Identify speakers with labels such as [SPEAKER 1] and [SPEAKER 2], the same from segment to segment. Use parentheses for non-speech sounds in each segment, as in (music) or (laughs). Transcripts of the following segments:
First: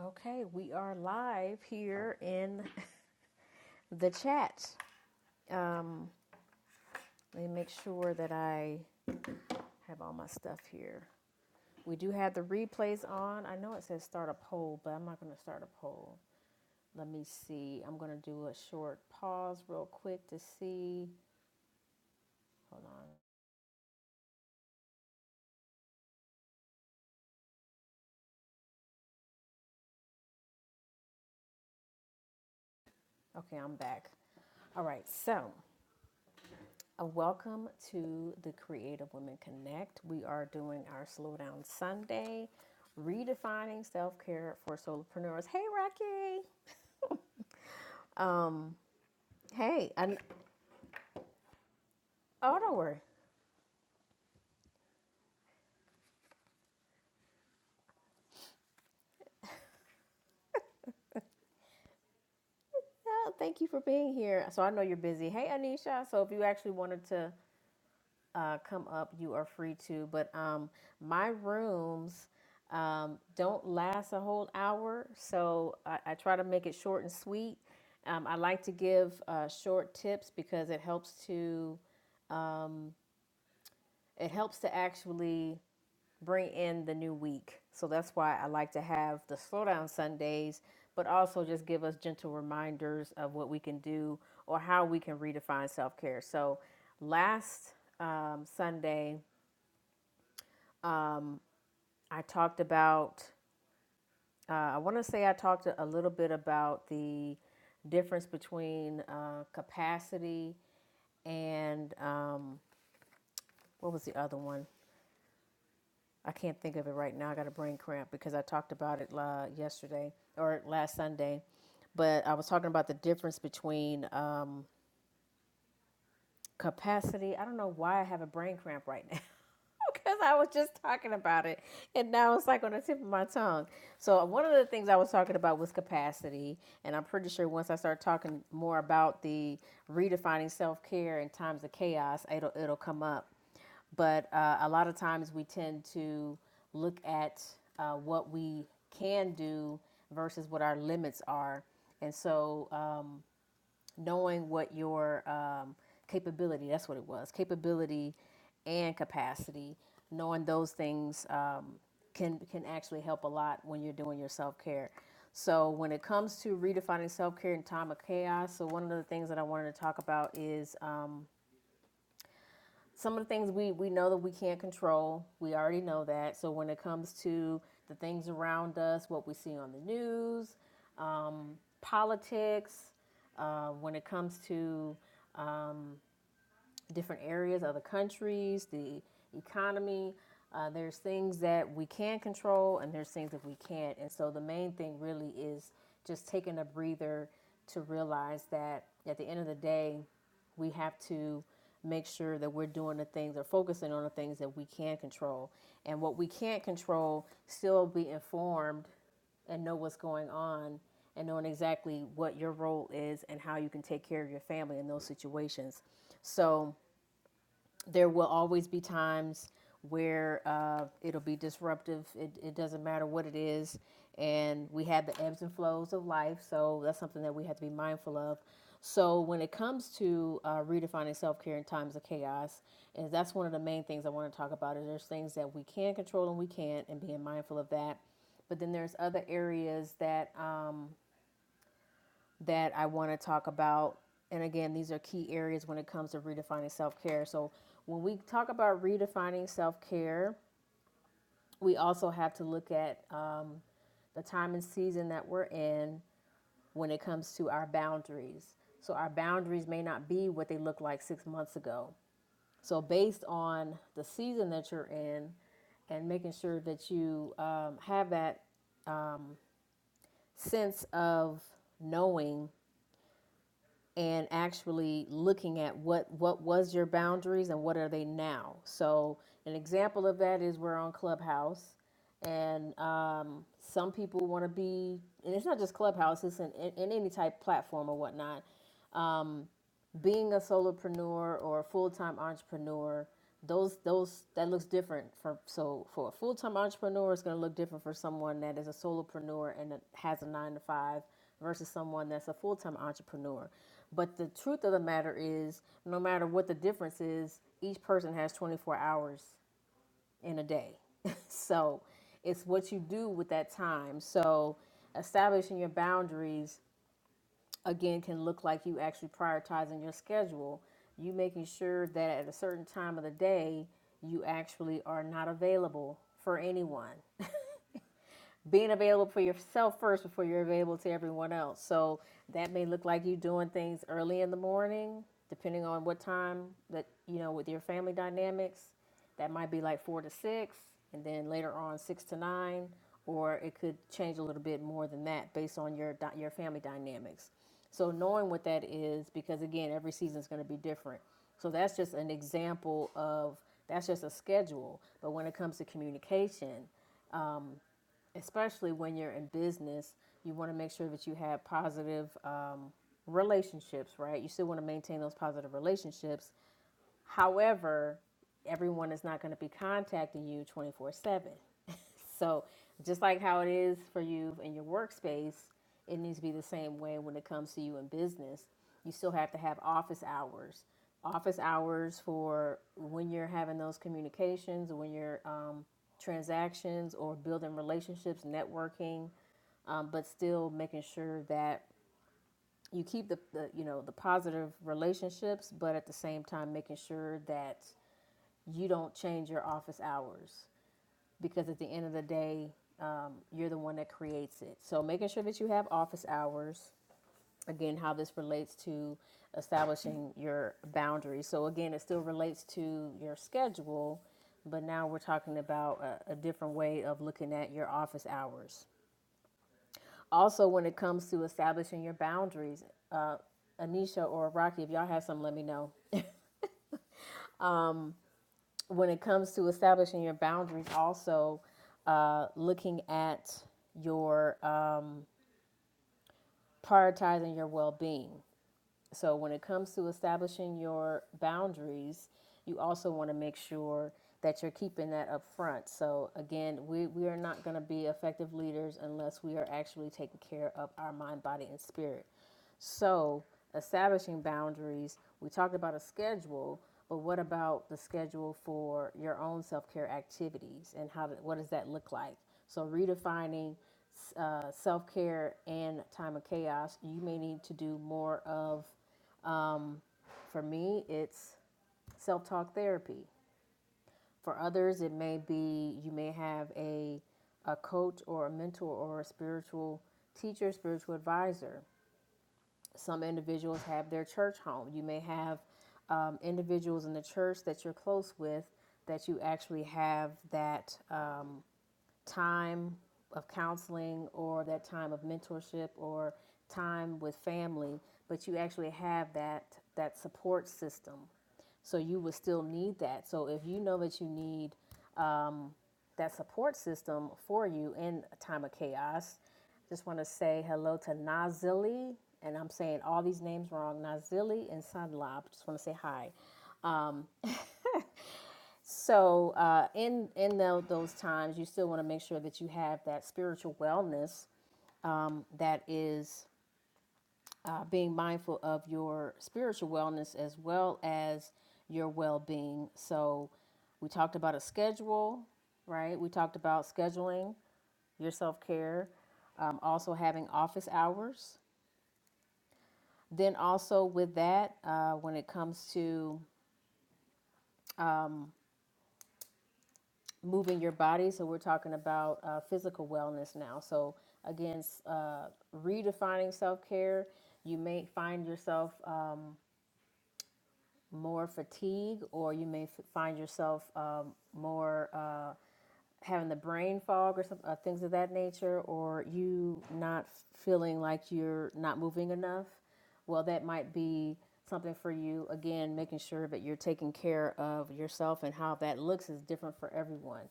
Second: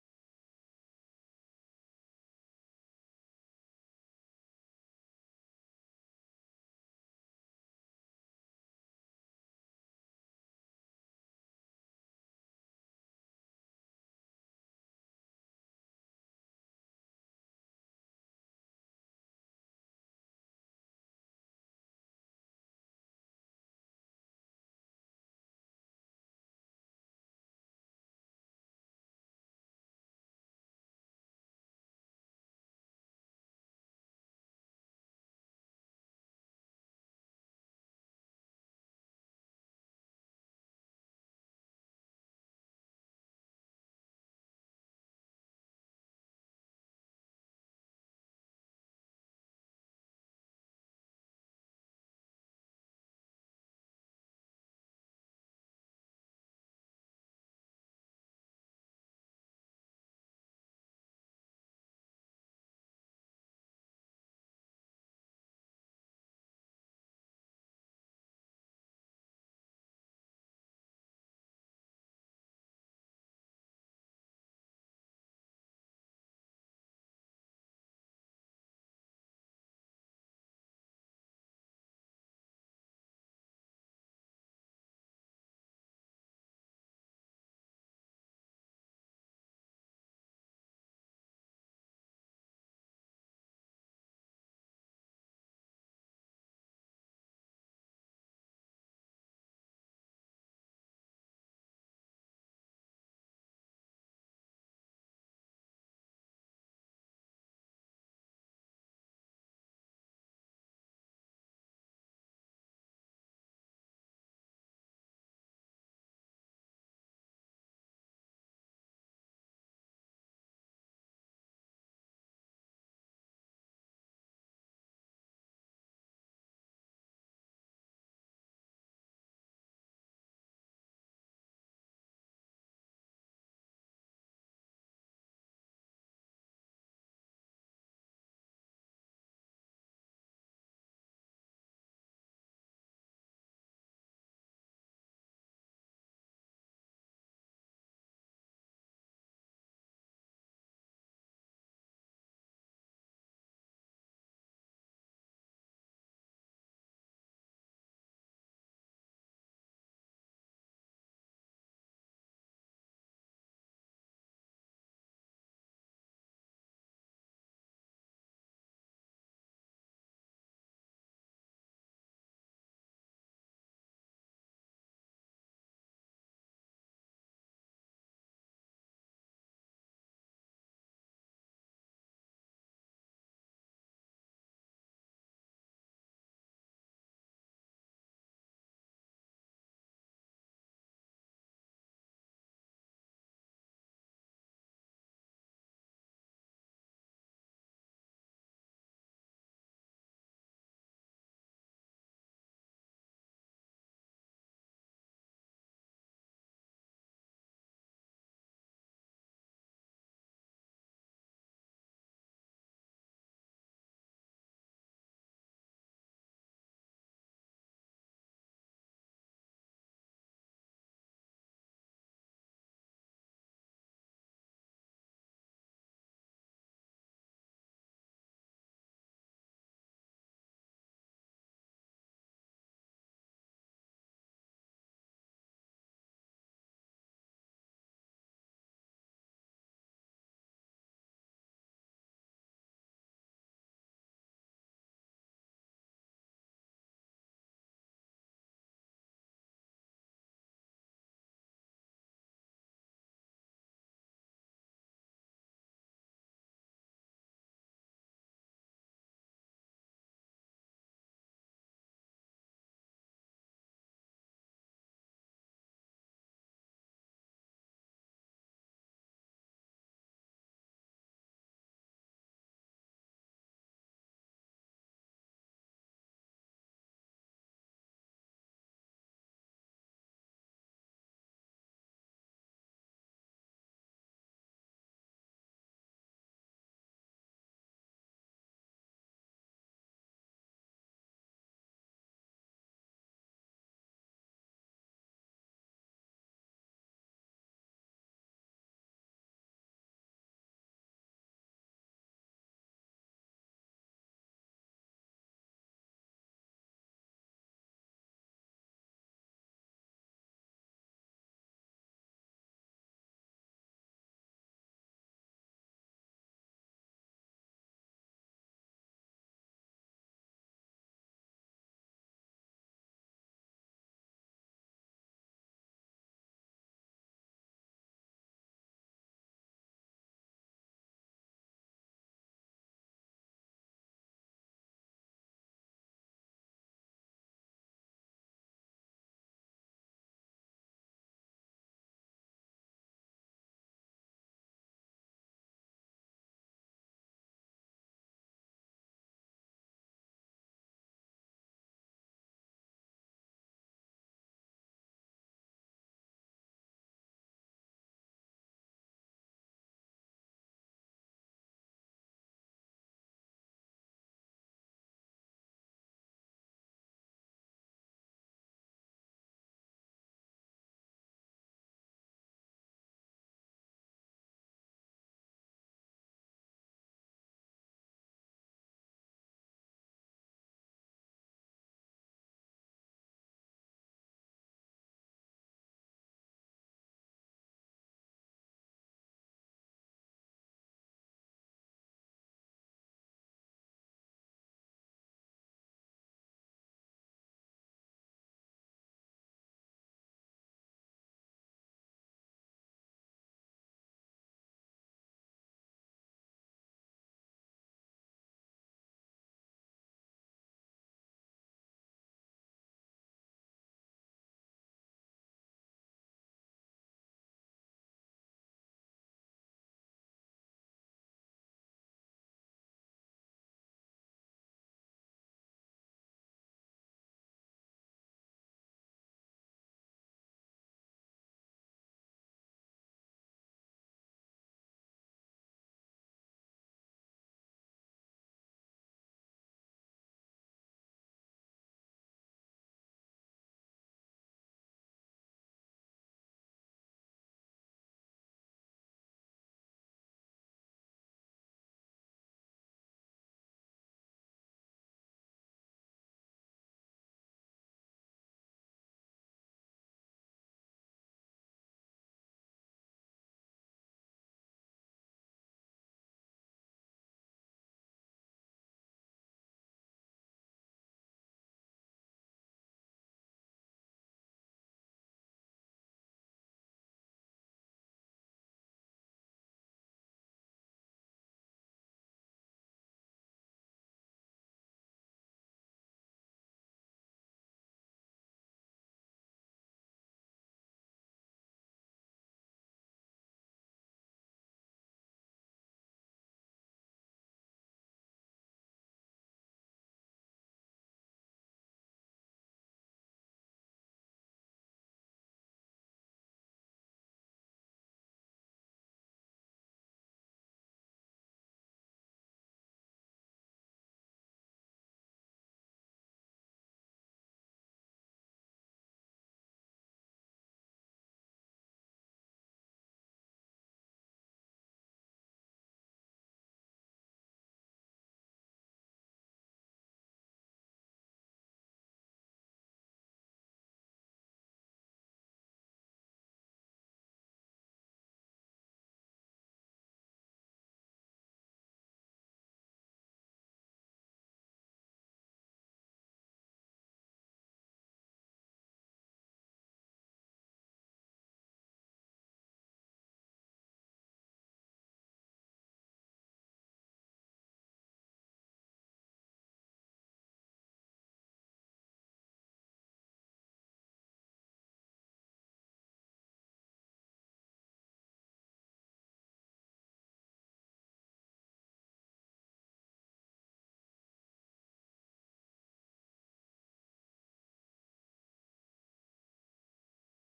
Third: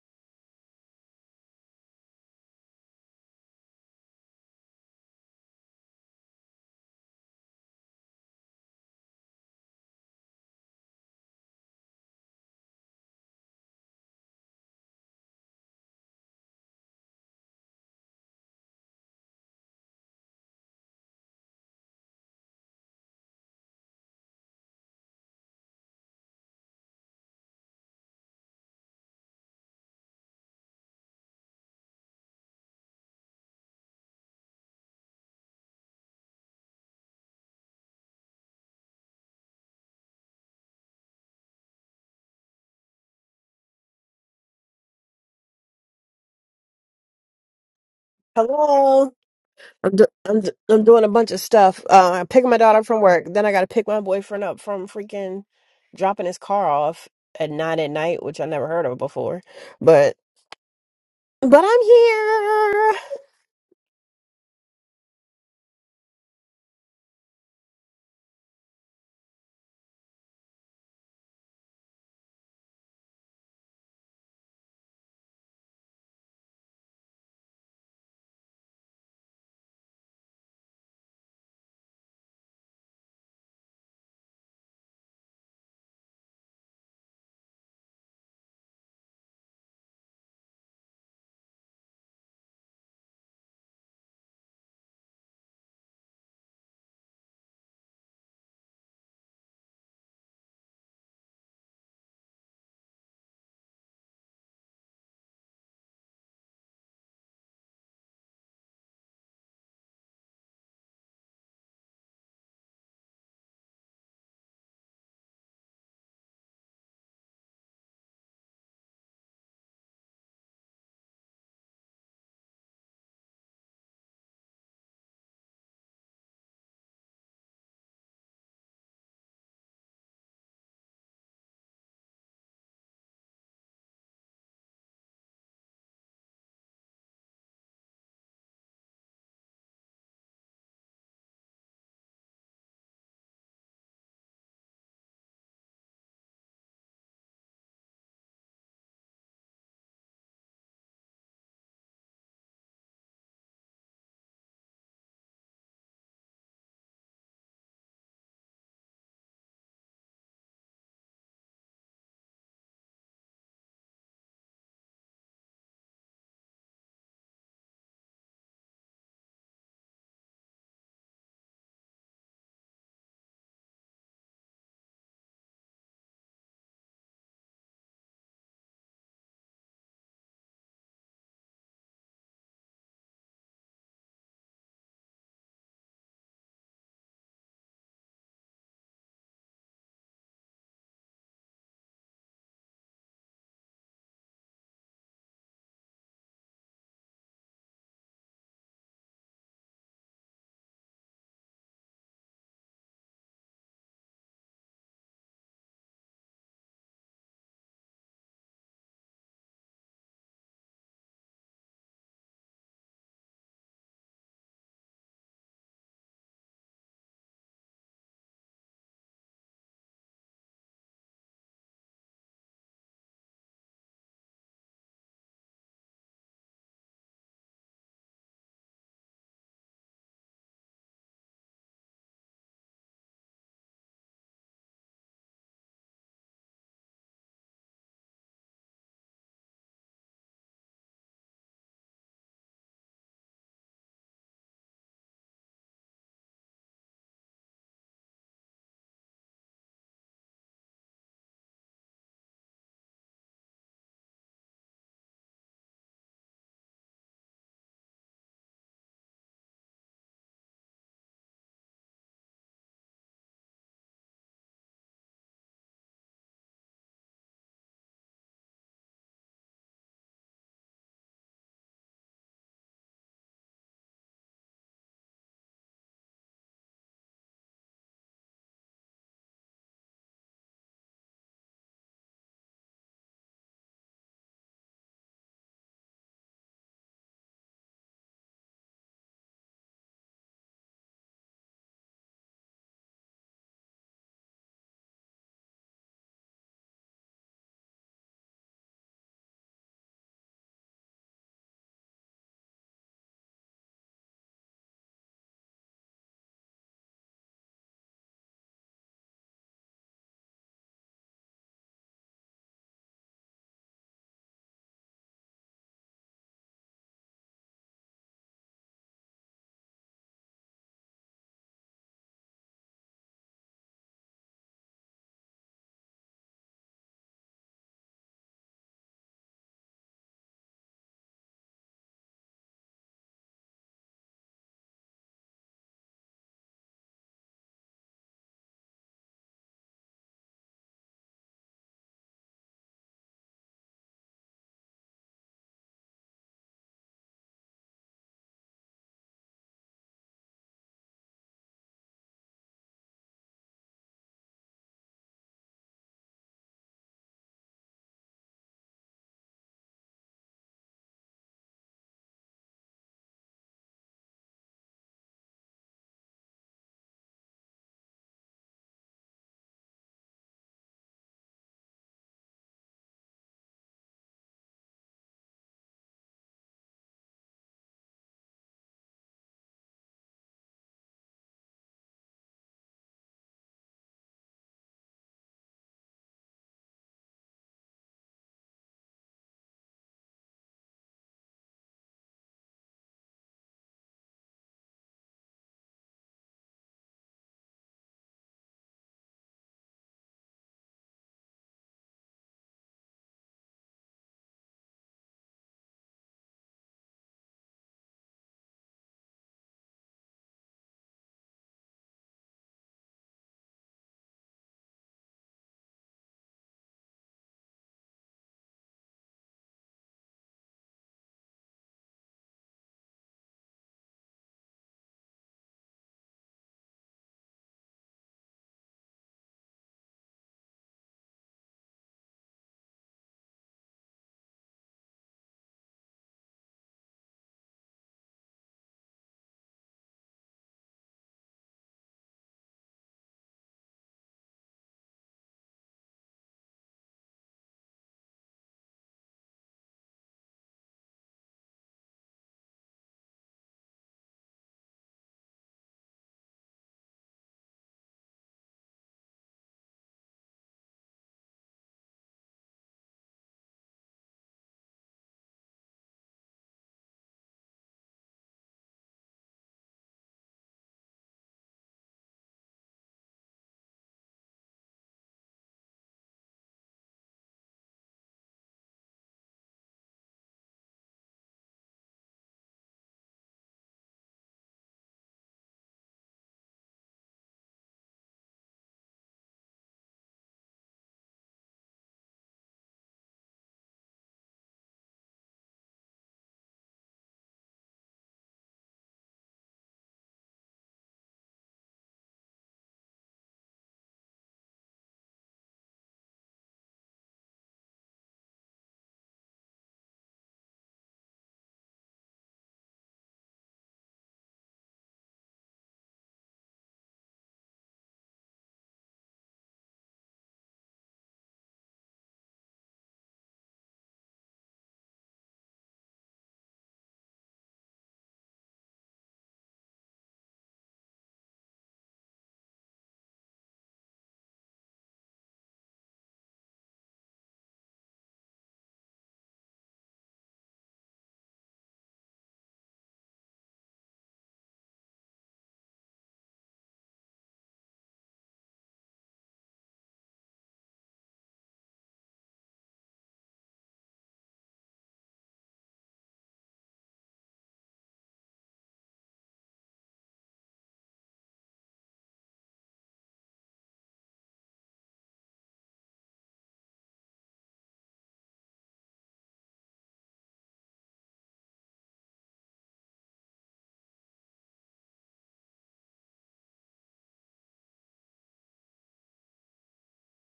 [SPEAKER 1] Okay, we are live here in the chat. Um, let me make sure that I have all my stuff here. We do have the replays on. I know it says start a poll, but I'm not going to start a poll. Let me see. I'm going to do a short pause real quick to see. Hold on. Okay, I'm back. All right, so Uh, Welcome to the Creative Women Connect. We are doing our Slowdown Sunday, redefining self care for solopreneurs. Hey, Rocky. Um,
[SPEAKER 2] Hello.
[SPEAKER 1] hey,
[SPEAKER 2] I'm, do-
[SPEAKER 1] I,
[SPEAKER 2] I'm, d- I'm doing a bunch of stuff. Uh, I'm picking my
[SPEAKER 1] oh, don't
[SPEAKER 2] daughter up from
[SPEAKER 1] worry.
[SPEAKER 2] work. Then I got to pick my boyfriend up from freaking dropping his car off at nine at night, which I never heard of before. But but I'm here.
[SPEAKER 1] Yeah, thank you for being here. So I know you're busy. Hey, Anisha. So if you actually wanted to uh, come up, you are free to. But um, my rooms um, don't last a whole hour, so I, I try to make it short and sweet. Um, I like to give uh, short tips because it helps to it helps to actually bring in the new week. So that's why I like to have the slow down Sundays, but also just give us gentle reminders of what we can do or how we can redefine self care. So last um, Sunday, I talked about, uh, I want to say I talked a little bit about the difference between uh, capacity and um, what was the other one? I can't think of it right now. I got a brain cramp because I talked about it uh, yesterday or last Sunday. But I was talking about the difference between um, capacity. I don't know why I have a brain cramp right now. (laughs) because I was just talking about it, and now it's like on the tip of my tongue. So one of the things I was talking about was capacity, and I'm pretty sure once I start talking more about the redefining self care in times of chaos, it'll it'll come up. But uh, a lot of times we tend to look at uh, what we can do versus what our limits are, and so. Um, knowing what your um, capability that's what it was capability and capacity knowing those things um, can can actually help a lot when you're doing your self-care so when it comes to redefining self-care in time of chaos so one of the things that i wanted to talk about is um, some of the things we, we know that we can't control we already know that so when it comes to the things around us what we see on the news politics uh, when it comes to different areas, other countries, the economy. Uh, there's things that we can control, and there's things that we can't. And so the main thing really is just taking a breather to realize that at the end of the day, we have to make sure that we're doing the things or focusing on the things that we can control. And what we can't control, still be informed and know what's going on and knowing exactly what your role is and how you can take care of your family in those situations. So, there will always be times where uh, it'll be disruptive. It, it doesn't matter what it is. And we have the ebbs and flows of life. So that's something that we have to be mindful of. So when it comes to uh, redefining self care in times of chaos, and that's one of the main things I want to talk about is there's things that we can control and we can't, and being mindful of that. But then there's other areas that um, that I want to talk about. And again, these are key areas when it comes to redefining self care. So, when we talk about redefining self care, we also have to look at um, the time and season that we're in when it comes to our boundaries. So, our boundaries may not be what they looked like six months ago. So, based on the season that you're in and making sure that you um, have that sense of knowing and actually looking at what what was your boundaries and what are they now so an example of that is we're on clubhouse and um, some people want to be and it's not just clubhouse it's in, in, in any type platform or whatnot being a solopreneur or a full-time entrepreneur those those that looks different for so for a full-time entrepreneur it's going to look different for someone that is a solopreneur and that has a nine to five versus someone that's a full-time entrepreneur but the truth of the matter is no matter what the difference is each person has 24 hours in a day (laughs) so it's what you do with that time so establishing your boundaries again can look like you actually prioritizing your schedule you making sure that at a certain time of the day you actually are not available for anyone being available for yourself first before you're available to everyone else. So that may look like you doing things early in the morning, depending on what time that you know with your family dynamics. That might be like four to six, and then later on six to nine, or it could change a little bit more than that based on your dy- your family dynamics. So knowing what that is, because again, every season is going to be different. So that's just an example of that's just a schedule. But when it comes to communication, especially when you're in business, you want to make sure that you have positive um, relationships, right? You still want to maintain those positive relationships. However, everyone is not going to be contacting you 24 7. So, just like how it is for you in your workspace, it needs to be the same way when it comes to you in business. You still have to have office hours. Office hours for when you're having those communications, when you're um, transactions or building relationships, networking, um, but still making sure that you keep the, the you know the positive relationships, but at the same time making sure that you don't change your office hours because at the end of the day, um, you're the one that creates it. So making sure that you have office hours. Again, how this relates to establishing your boundaries. So again, it still relates to your schedule, but now we're talking about a, a different way of looking at your office hours. Also, when it comes to establishing your boundaries, Anisha or Rocky, if y'all have some, let me know. When it comes to establishing your boundaries, also uh, looking at your um, prioritizing your well being. So when it comes to establishing your boundaries, you also want to make sure that you're keeping that up front. So again, we, we are not going to be effective leaders unless we are actually taking care of our mind, body, and spirit. So establishing boundaries, we talked about a schedule, but what about the schedule for your own self-care activities and how, what does that look like? So redefining uh, self care and time of chaos, you may need to do more of for me, it's self talk therapy. For others, it may be you may have a, a coach or a mentor or a spiritual teacher, spiritual advisor. Some individuals have their church home. You may have um, individuals in the church that you're close with that you actually have that uh, time of counseling or that time of mentorship or time with family, but you actually have that that support system So you would still need that. So if you know that you need that support system for you in a time of chaos, just want to say hello to Nazili, and I'm saying all these names wrong. Nazili and Sunlab. Just want to say hi. So uh, in in tho- those times, you still want to make sure that you have that spiritual wellness that is uh, being mindful of your spiritual wellness as well as your well being. So, we talked about a schedule, right? We talked about scheduling your self care, um, also having office hours. Then, also with that, uh, when it comes to moving your body, so we're talking about uh, physical wellness now. So, again, s- uh, redefining self care, you may find yourself more fatigue, or you may f- find yourself um, more. Uh, having the brain fog or some uh, things of that nature, or you not feeling like you're not moving enough, well, that might be something for you. Again, making sure that you're taking care of yourself and how that looks is different for everyone.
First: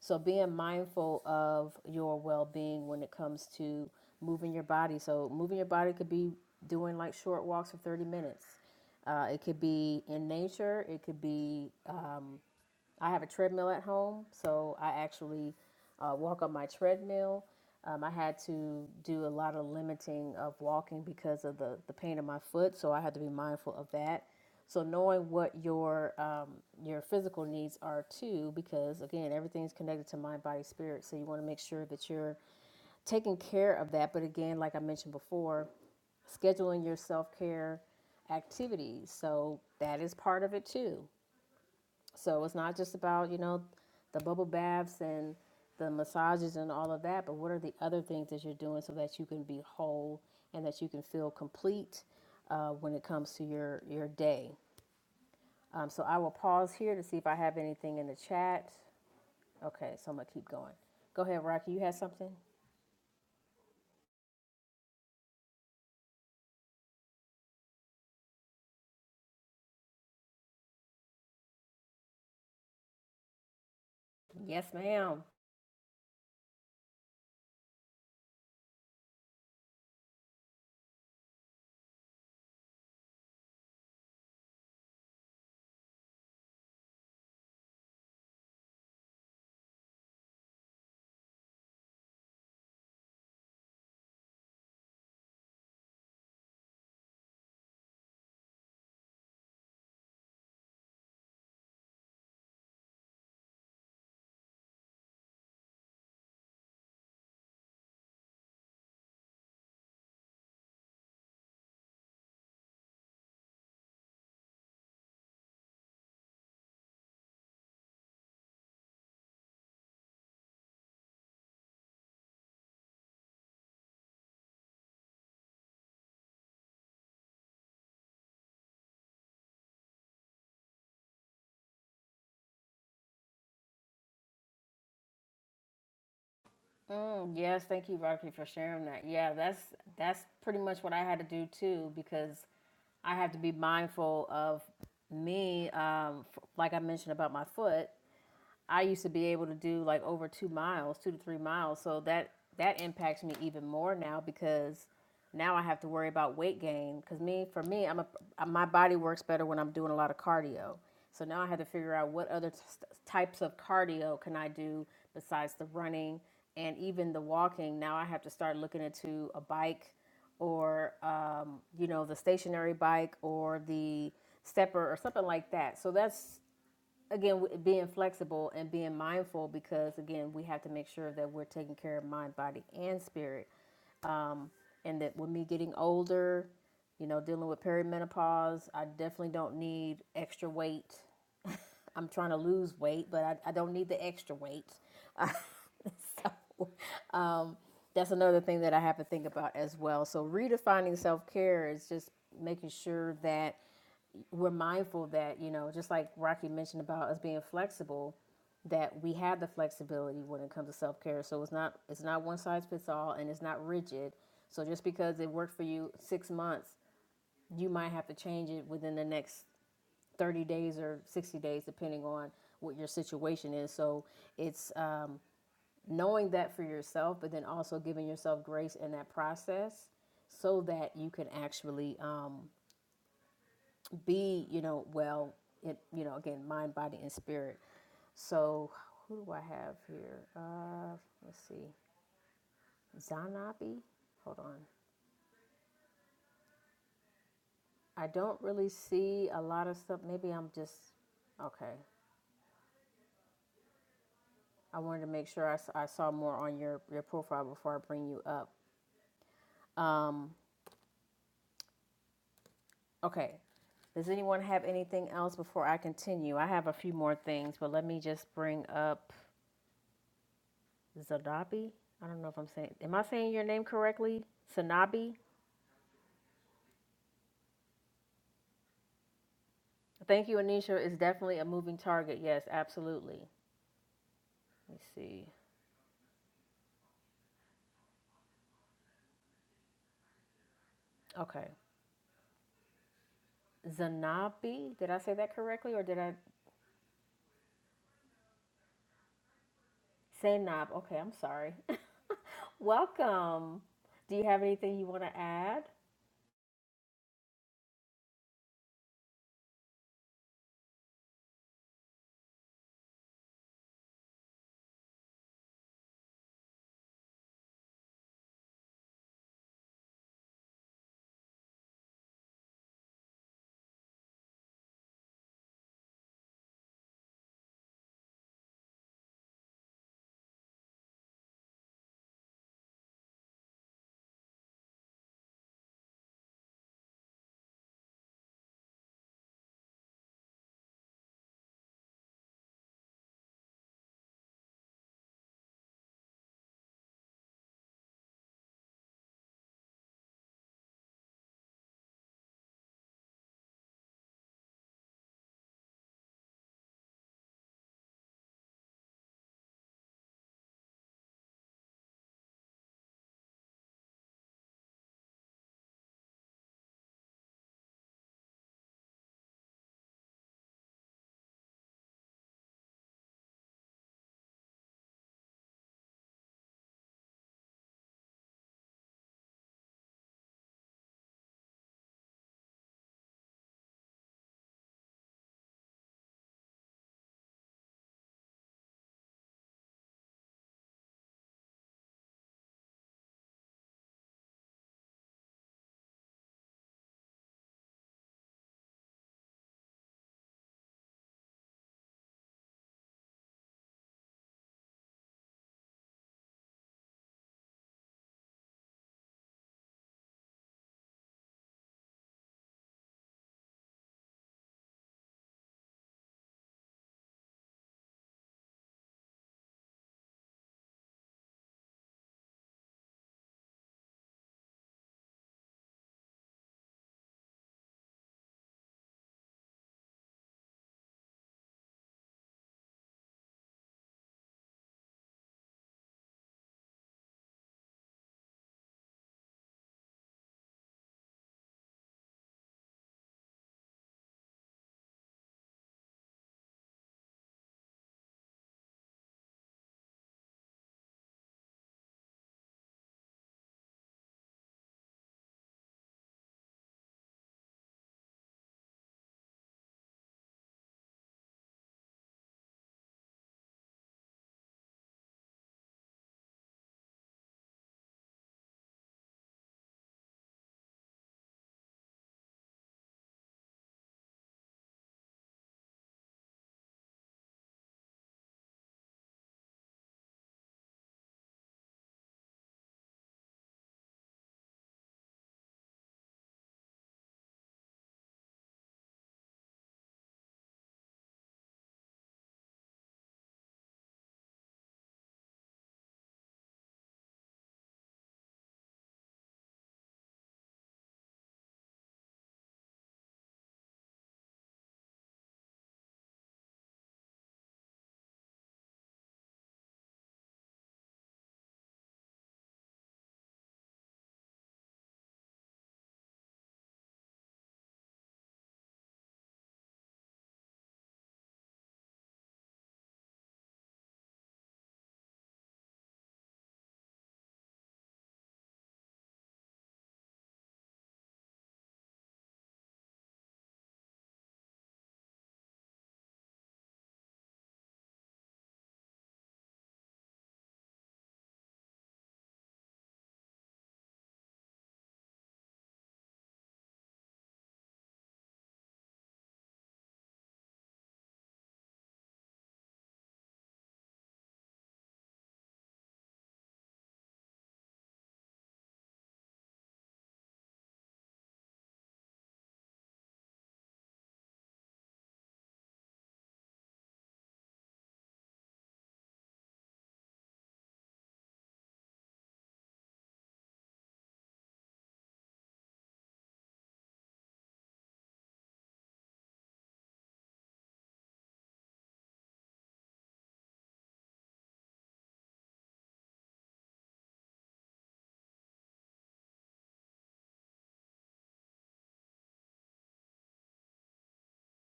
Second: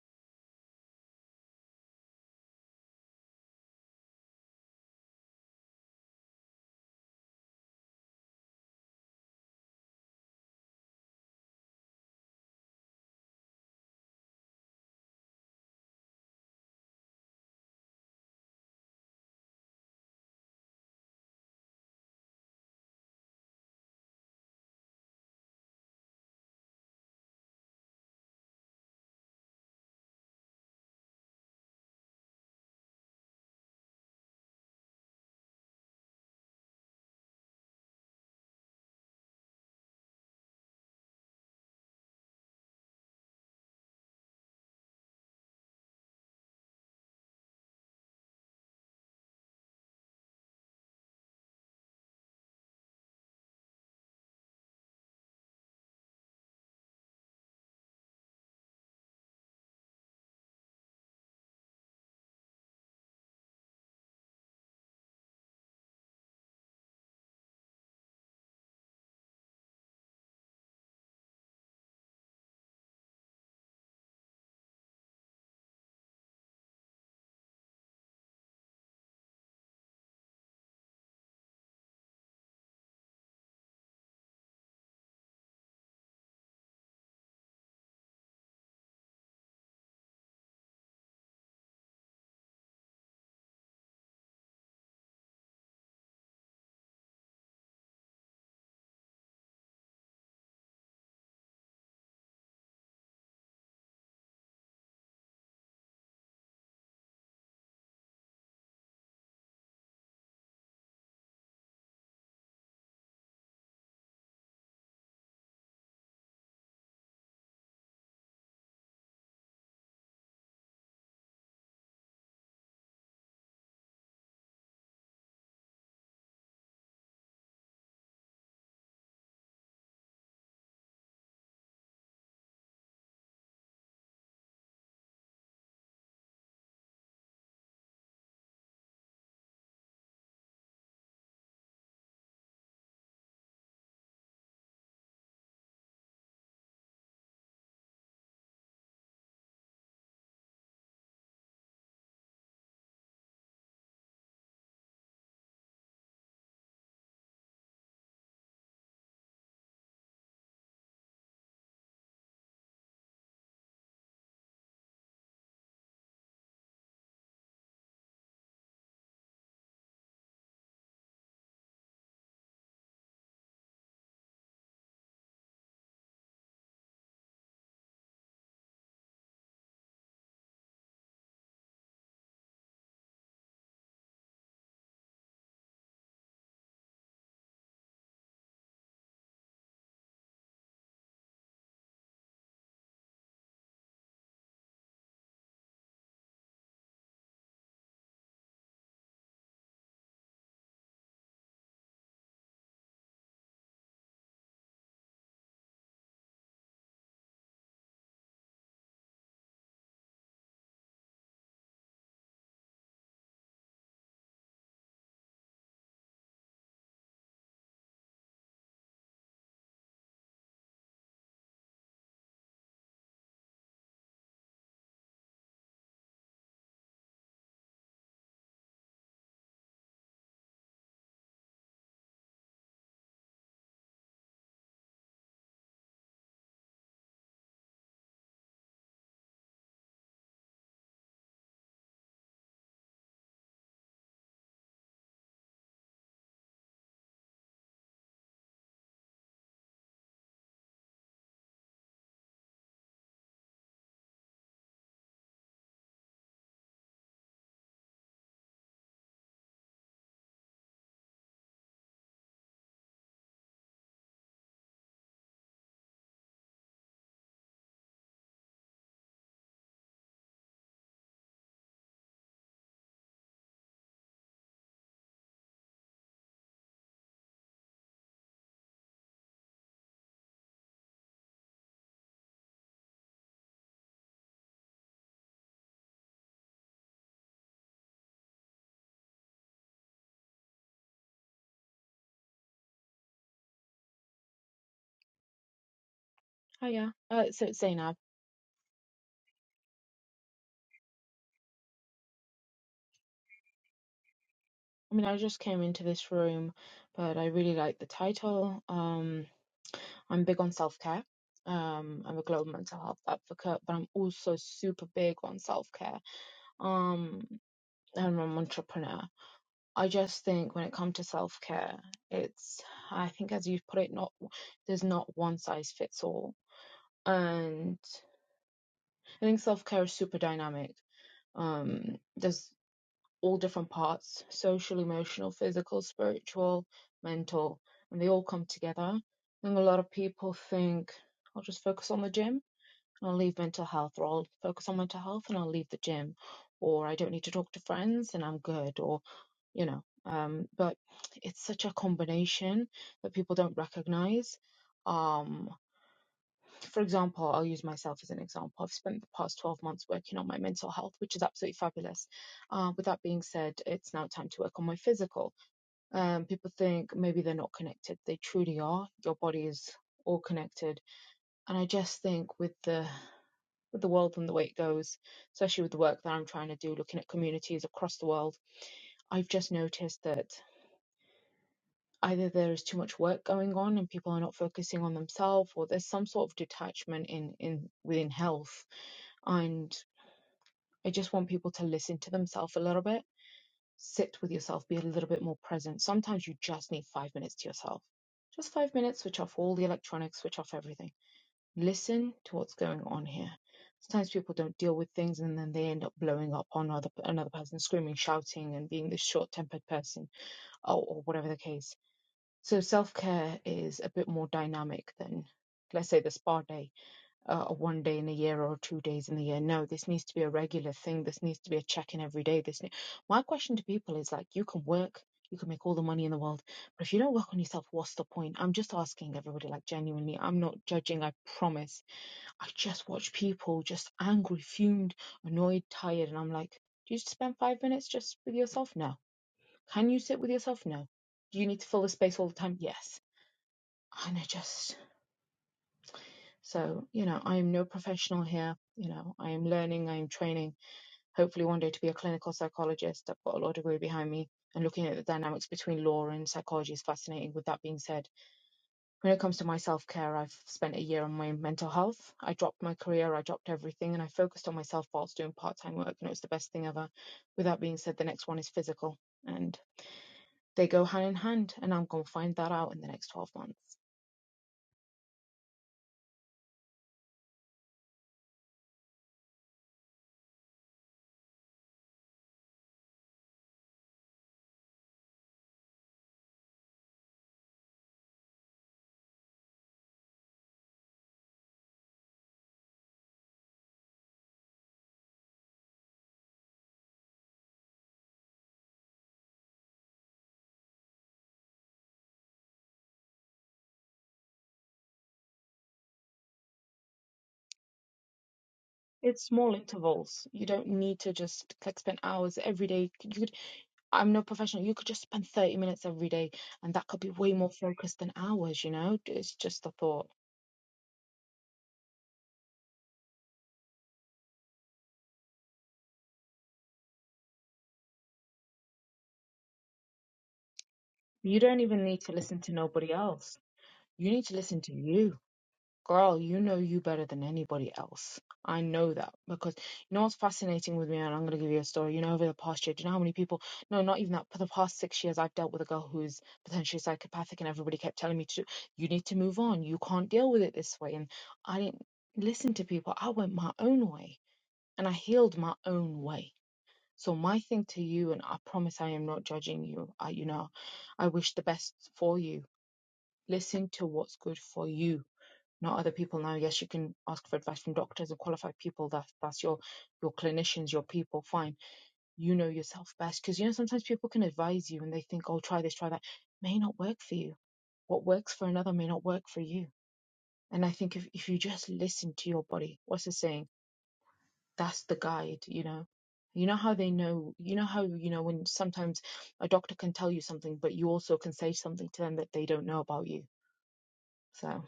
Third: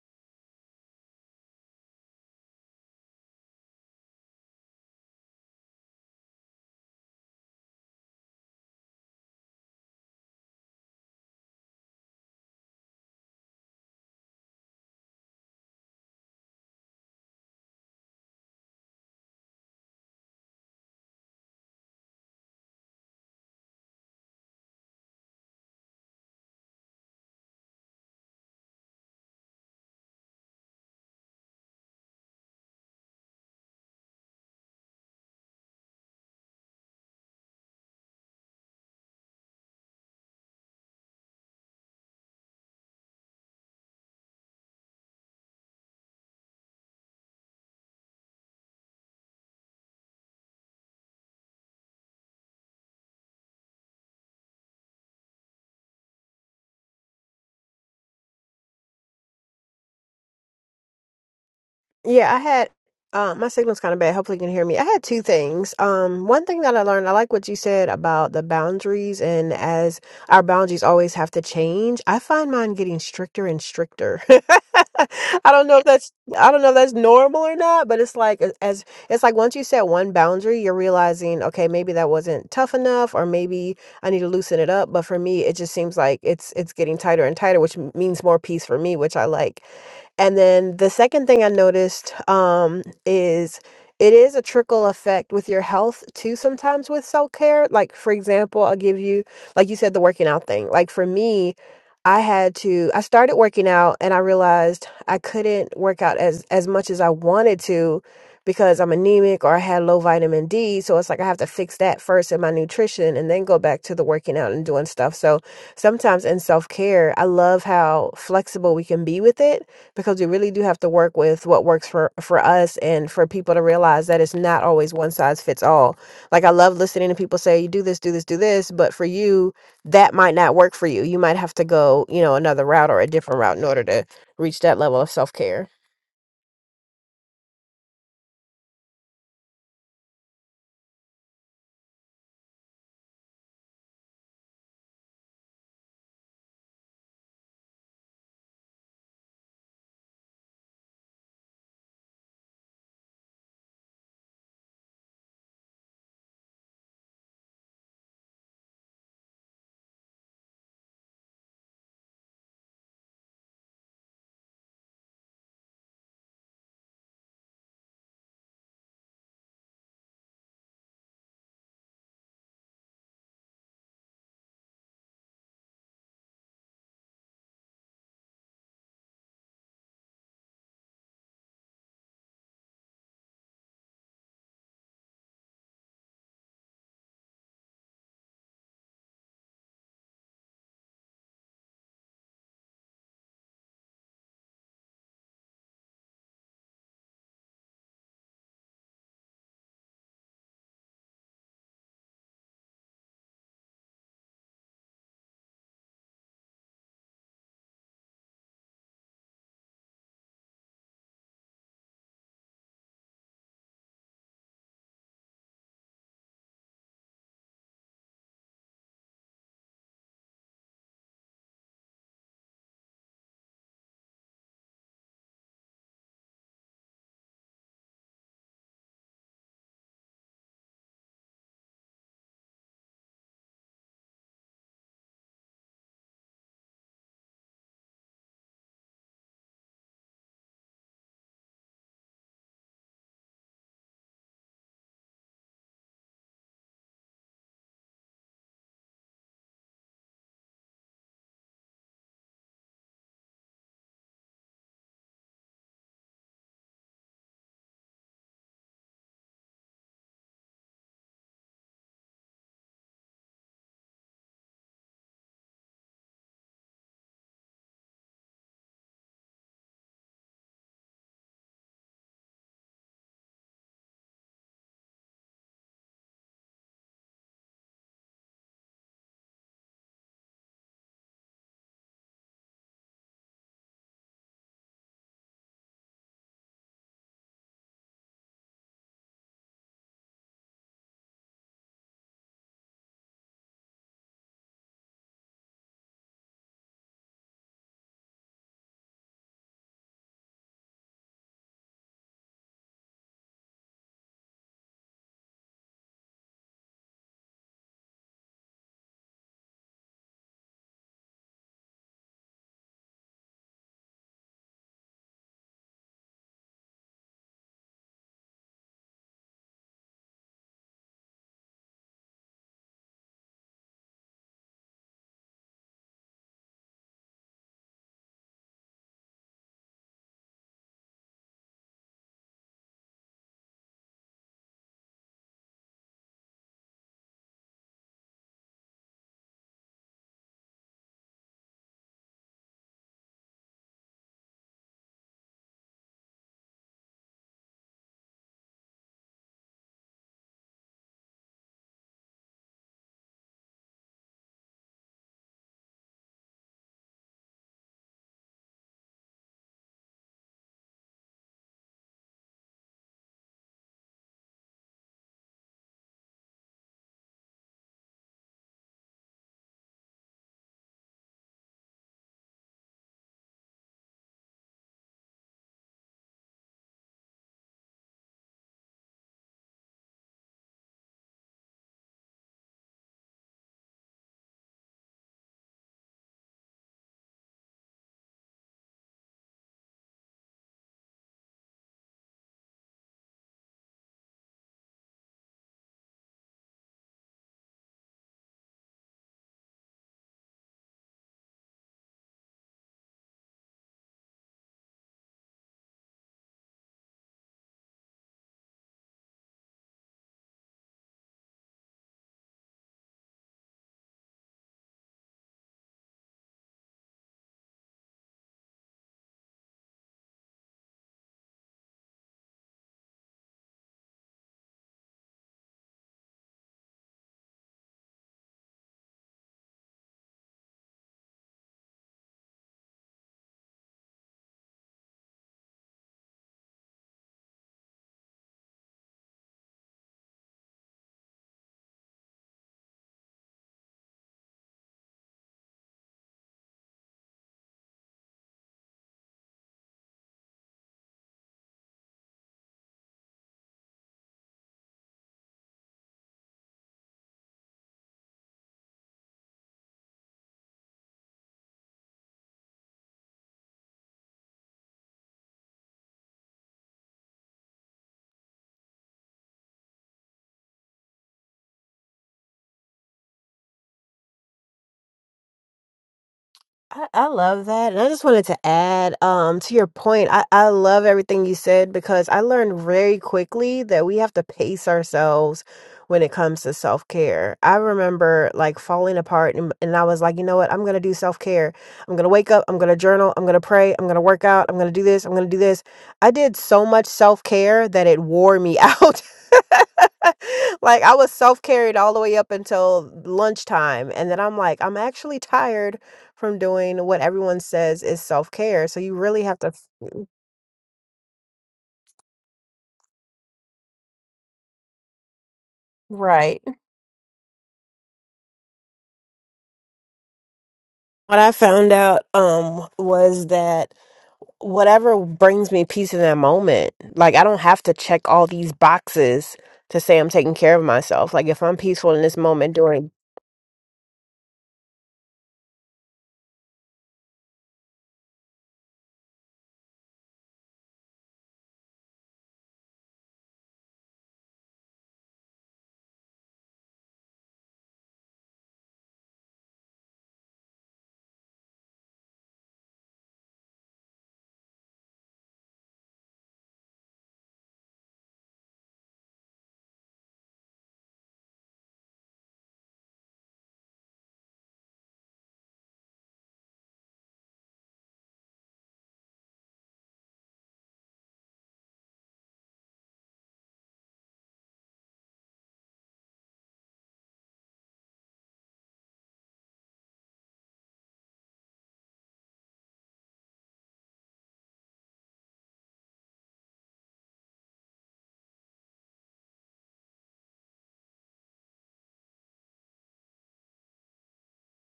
[SPEAKER 1] So, being mindful of your well being when it comes to moving your body. So, moving your body could be doing like short walks for 30 minutes. Uh, it could be in nature. It could be I have a treadmill at home, so I actually uh, walk on my treadmill. Um, I had to do a lot of limiting of walking because of the, the pain in my foot, so I had to be mindful of that. So knowing what your um, your physical needs are too, because again, everything's connected to mind, body, spirit. So you want to make sure that you're taking care of that. But again, like I mentioned before, scheduling your self care activities. So that is part of it too. So it's not just about, you know, the bubble baths and the massages and all of that, but what are the other things that you're doing so that you can be whole and that you can feel complete uh, when it comes to your, your day? Um, so I will pause here to see if I have anything in the chat. Okay, so I'm gonna keep going. Go ahead, Rocky. You had something?
[SPEAKER 2] Yeah, I had um my signal's kind of bad. Hopefully you can hear me. I had two things. Um one thing that I learned, I like what you said about the boundaries and as our boundaries always have to change, I find mine getting stricter and stricter. (laughs)
[SPEAKER 1] Yes, ma'am.
[SPEAKER 2] I don't know if that's I don't know if that's normal or not, but it's like a- as it's like once you set one boundary, you're realizing, okay, maybe that wasn't tough enough or maybe I need to loosen it up, but for me it just seems like it's it's getting tighter and tighter, which m- means more peace for me, which I like. And then the second thing I noticed um, is it is a trickle effect with your health too, sometimes with self care. Like, for example, I'll give you, like you said, the working out thing. Like, for me, I had to, I started working out and I realized I couldn't work out as, as much as I wanted to because I'm anemic or I had low vitamin D. So it's like I have to fix that first in my nutrition and then go back to the working out and doing stuff. So sometimes in self care, I love how flexible we can be with it because we really do have to work with what works for for us and for people to realize that it's not always one size fits all. Like I love listening to people say, "You do this, do this, do this," but for you, that might not work for you. You might have to go, you know, another route or a different route in order to reach that level of self care.
[SPEAKER 1] Mm, yes, thank you, Rocky, for sharing that. Yeah, that's that's pretty much what I had to do too, because I had to be mindful of me, um, f- like I mentioned about my foot. I used to be able to do like over two miles, two to three miles. So that that impacts me even more now because now I have to worry about weight gain. Because me, for me, I'm a uh, my body works better when I'm doing a lot of cardio. So now I have to figure out what other t- types of cardio can I do besides the running and even the walking. Now I have to start looking into a bike or um, you know the stationary bike or the stepper or something like that. So that's again being flexible and being mindful because again we have to make sure that we're taking care of mind body and spirit and that with me getting older you know dealing with perimenopause i definitely don't need extra weight i'm trying to lose weight but i, I don't need the extra weight (laughs) so that's another thing that i have to think about as well so redefining self-care is just making sure that we're mindful that you know just like rocky mentioned about us being flexible that we have the flexibility when it comes to self-care so it's not it's not one size fits all and it's not rigid so just because it worked for you six months you might have to change it within the next 30 days or 60 days depending on what your situation is so it's um, knowing that for yourself but then also giving yourself grace in that process so that you can actually um, be, you know, well, it, you know, again, mind, body, and spirit. So who do I have here? Uh, let's see, Zanabi. Hold on. I don't really see a lot of stuff. Maybe I'm just okay. I wanted to make sure I I saw more on your your profile before I bring you up. Um, okay. Does anyone have anything else before I continue? I have a few more things, but let me just bring up Zanabi. I don't know if I'm saying. Am I saying your name correctly? Zanabi. Thank you, Anisha. It's definitely a moving target. Yes, absolutely. Let me see. Okay. Zanabi. Did I say that correctly or did I
[SPEAKER 3] Hiya. Uh, so it's Zainab.
[SPEAKER 1] say knob? Okay, I'm sorry. (laughs) Welcome. Do you have anything you
[SPEAKER 3] I
[SPEAKER 1] want
[SPEAKER 3] mean,
[SPEAKER 1] to
[SPEAKER 3] I just came
[SPEAKER 1] add?
[SPEAKER 3] into this room, but I really like the title. Um, I'm big on self-care. Um, I'm a global mental health advocate, but I'm also super big on self-care. Um, and I'm an entrepreneur. I just think when it comes to self-care, it's, I think as you've put it, not, there's not one size fits all. And I think self-care is super dynamic. Um, there's all different parts social, emotional, physical, spiritual, mental and they all come together. I think a lot of people think I'll just focus on the gym and I'll leave mental health, or I'll focus on mental health and I'll leave the gym, or I don't need to talk to friends and I'm good, or you know. Um, but it's such a combination that people don't recognize. Um, for example, I'll use myself as an example. I've spent the past 12 months working on my mental health, which is absolutely fabulous. Uh, with that being said, it's now time to work on my physical. Um, people think maybe they're not connected. They truly are. Your body is all connected. And I just think with the with the world and the way it goes, especially with the work that I'm trying to do, looking at communities across the world, I've just noticed that either there is too much work going on and people are not focusing on themselves, or there's some sort of detachment in, in within health And I just want people to listen to themselves a little bit, sit with yourself, be a little bit more present. Sometimes you just need five minutes to yourself. Just five minutes, switch off all the electronics, switch off everything. Listen to what's going on here. Sometimes people don't deal with things and then they end up blowing up on other, another person, screaming, shouting, and being this short tempered person or, or whatever the case. So self care is a bit more dynamic than, let's say, the spa day uh, a one day in a year or two days in a year. No, this needs to be a regular thing. This needs to be a check in every day. This ne- my question to people is like, you can work, you can make all the money in the world, but if you don't work on yourself, what's the point? I'm just asking everybody, like genuinely, I'm not judging. I promise. I just watch people just angry, fumed, annoyed, tired, and I'm like, do you spend five minutes just with yourself? No. Can you sit with yourself? No. Do you need to fill the space all the time? Yes. And I just so, you know, I am no professional here. You know, I am learning, I am training, hopefully one day to be a clinical psychologist. I've got a law degree behind me and looking at the dynamics between law and psychology is fascinating. With that being said, when it comes to my self care, I've spent a year on my mental health. I dropped my career, I dropped everything, and I focused on myself whilst doing part time work, and it was the best thing ever. With that being said, the next one is physical, and they go hand in hand, and I'm going to find that out in the next 12 months.
[SPEAKER 2] I, I love that. And I just wanted to add um, to your point. I, I love everything you said because I learned very quickly that we have to pace ourselves when it comes to self care. I remember like falling apart, and, and I was like, you know what? I'm going to do self care. I'm going to wake up. I'm going to journal. I'm going to pray. I'm going to work out. I'm going to do this. I'm going to do this. I did so much self care that it wore me (laughs) out. (laughs) like I was self carried all the way up until lunchtime, and then I'm like, I'm actually tired from doing what everyone says is self-care. So you really
[SPEAKER 3] It's
[SPEAKER 2] have to
[SPEAKER 3] small
[SPEAKER 2] f-
[SPEAKER 3] intervals. You don't need to just like spend hours every day. You could, I'm no professional. You could just spend 30 minutes every day,
[SPEAKER 2] right.
[SPEAKER 3] and that could be way more focused than hours, you know? It's just a thought.
[SPEAKER 2] What I found out um was that whatever brings me peace in that moment. Like I don't have to check all these boxes to say I'm taking care of myself. Like
[SPEAKER 3] You
[SPEAKER 2] if I'm
[SPEAKER 3] don't even
[SPEAKER 2] peaceful in
[SPEAKER 3] need to
[SPEAKER 2] this
[SPEAKER 3] listen to
[SPEAKER 2] moment during
[SPEAKER 3] nobody else. You need to listen to you. Girl, you know you better than anybody else. I know that because you know what's fascinating with me, and I'm going to give you a story. You know, over the past year, do you know how many people, no, not even that, for the past six years, I've dealt with a girl who's potentially psychopathic, and everybody kept telling me to, do- you need to move on. You can't deal with it this way. And I didn't listen to people. I went my own way and I healed my own way. So my thing to you, and I promise I am not judging you. I, you know, I wish the best for you. Listen to what's good for you not other people now yes you can ask for advice from doctors and qualified people that that's your your clinicians your people fine you know yourself best because you know sometimes people can advise you and they think oh try this try that may not work for you what works for another may not work for you and i think if, if you just listen to your body what's the saying that's the guide you know you know how they know you know how you know when sometimes a doctor can tell you something but you also can say something to them that they don't know about you so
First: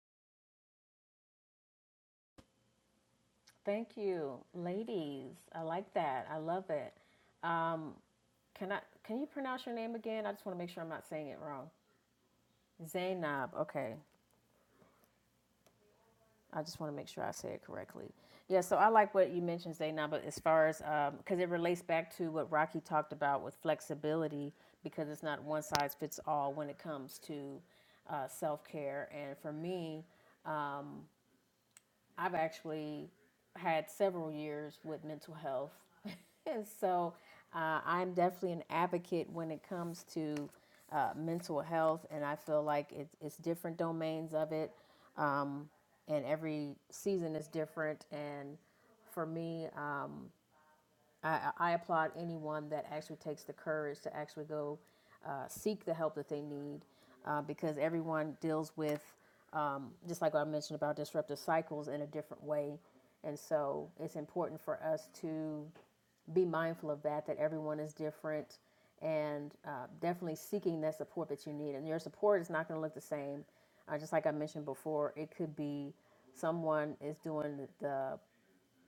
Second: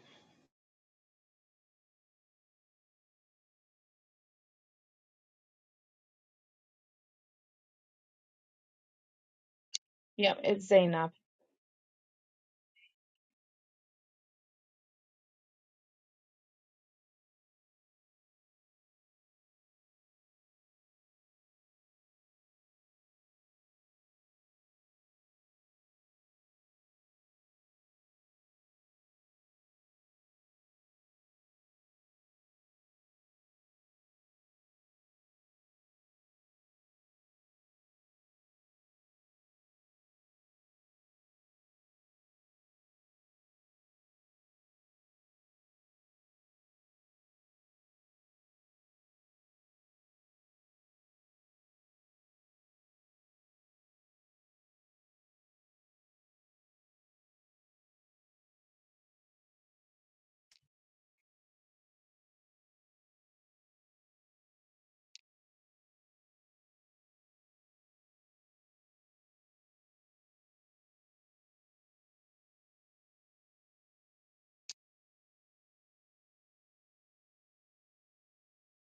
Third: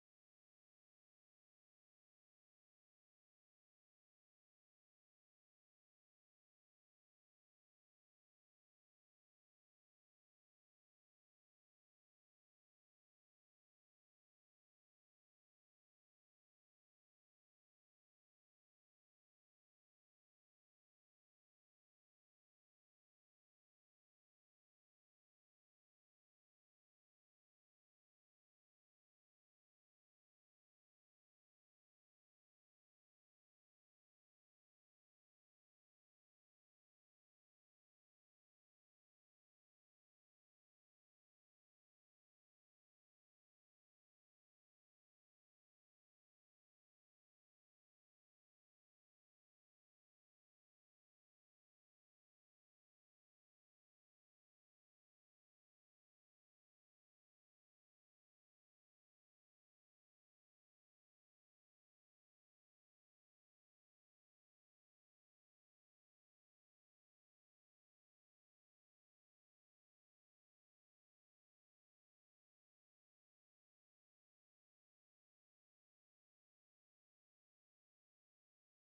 [SPEAKER 1] Thank you, ladies. I like that. I love it. Um, can I? Can you pronounce your name again? I
[SPEAKER 3] yeah
[SPEAKER 1] just want to
[SPEAKER 3] it's
[SPEAKER 1] make sure I'm not
[SPEAKER 3] Zainab.
[SPEAKER 1] saying it wrong. Zainab. Okay. I just want to make sure I say it correctly. Yeah, so I like what you mentioned, Zainab, but as far as, because it relates back to what Rocky talked about with flexibility, because it's not one size fits all when it comes to uh, self care. And for me, I've actually had several years with mental health. (laughs) and so uh, I'm definitely an advocate when it comes to uh, mental health. And I feel like it's, it's different domains of it. Um, and every season is different. And for me, I, I applaud anyone that actually takes the courage to actually go uh, seek the help that they need uh, because everyone deals with, um, just like I mentioned about disruptive cycles in a different way. And so it's important for us to be mindful of that, that everyone is different and uh, definitely seeking that support that you need. And your support is not going to look the same. Uh, just like I mentioned before, it could be someone is doing the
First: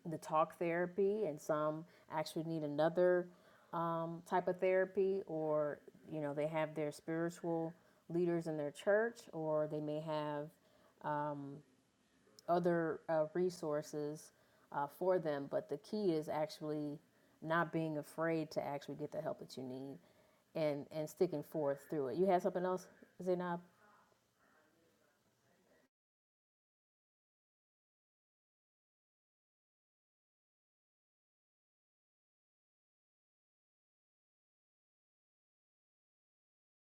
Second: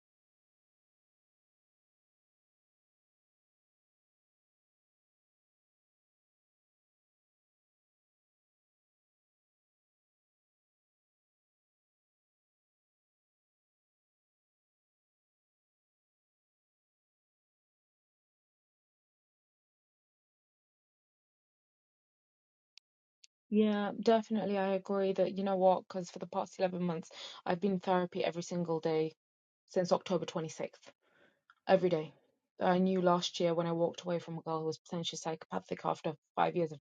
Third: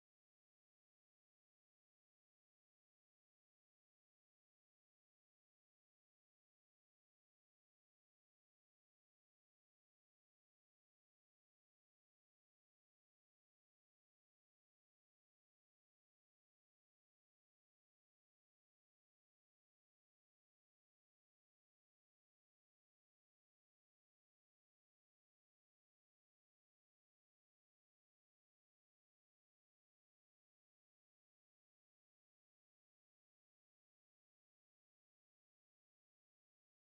[SPEAKER 1] the talk therapy, and some actually need another um, type of therapy, or you know, they have their spiritual leaders in their church, or they may have other uh, resources uh, for them. But the key is actually not being afraid to actually get the help that you need and and sticking forth through it. You had something else, Zainab?
[SPEAKER 3] Yeah, definitely. I agree that, you know what, because for the past 11 months, I've been in therapy every single day since October 26th, every day. I knew last year when I walked away from a girl who was potentially psychopathic after five years of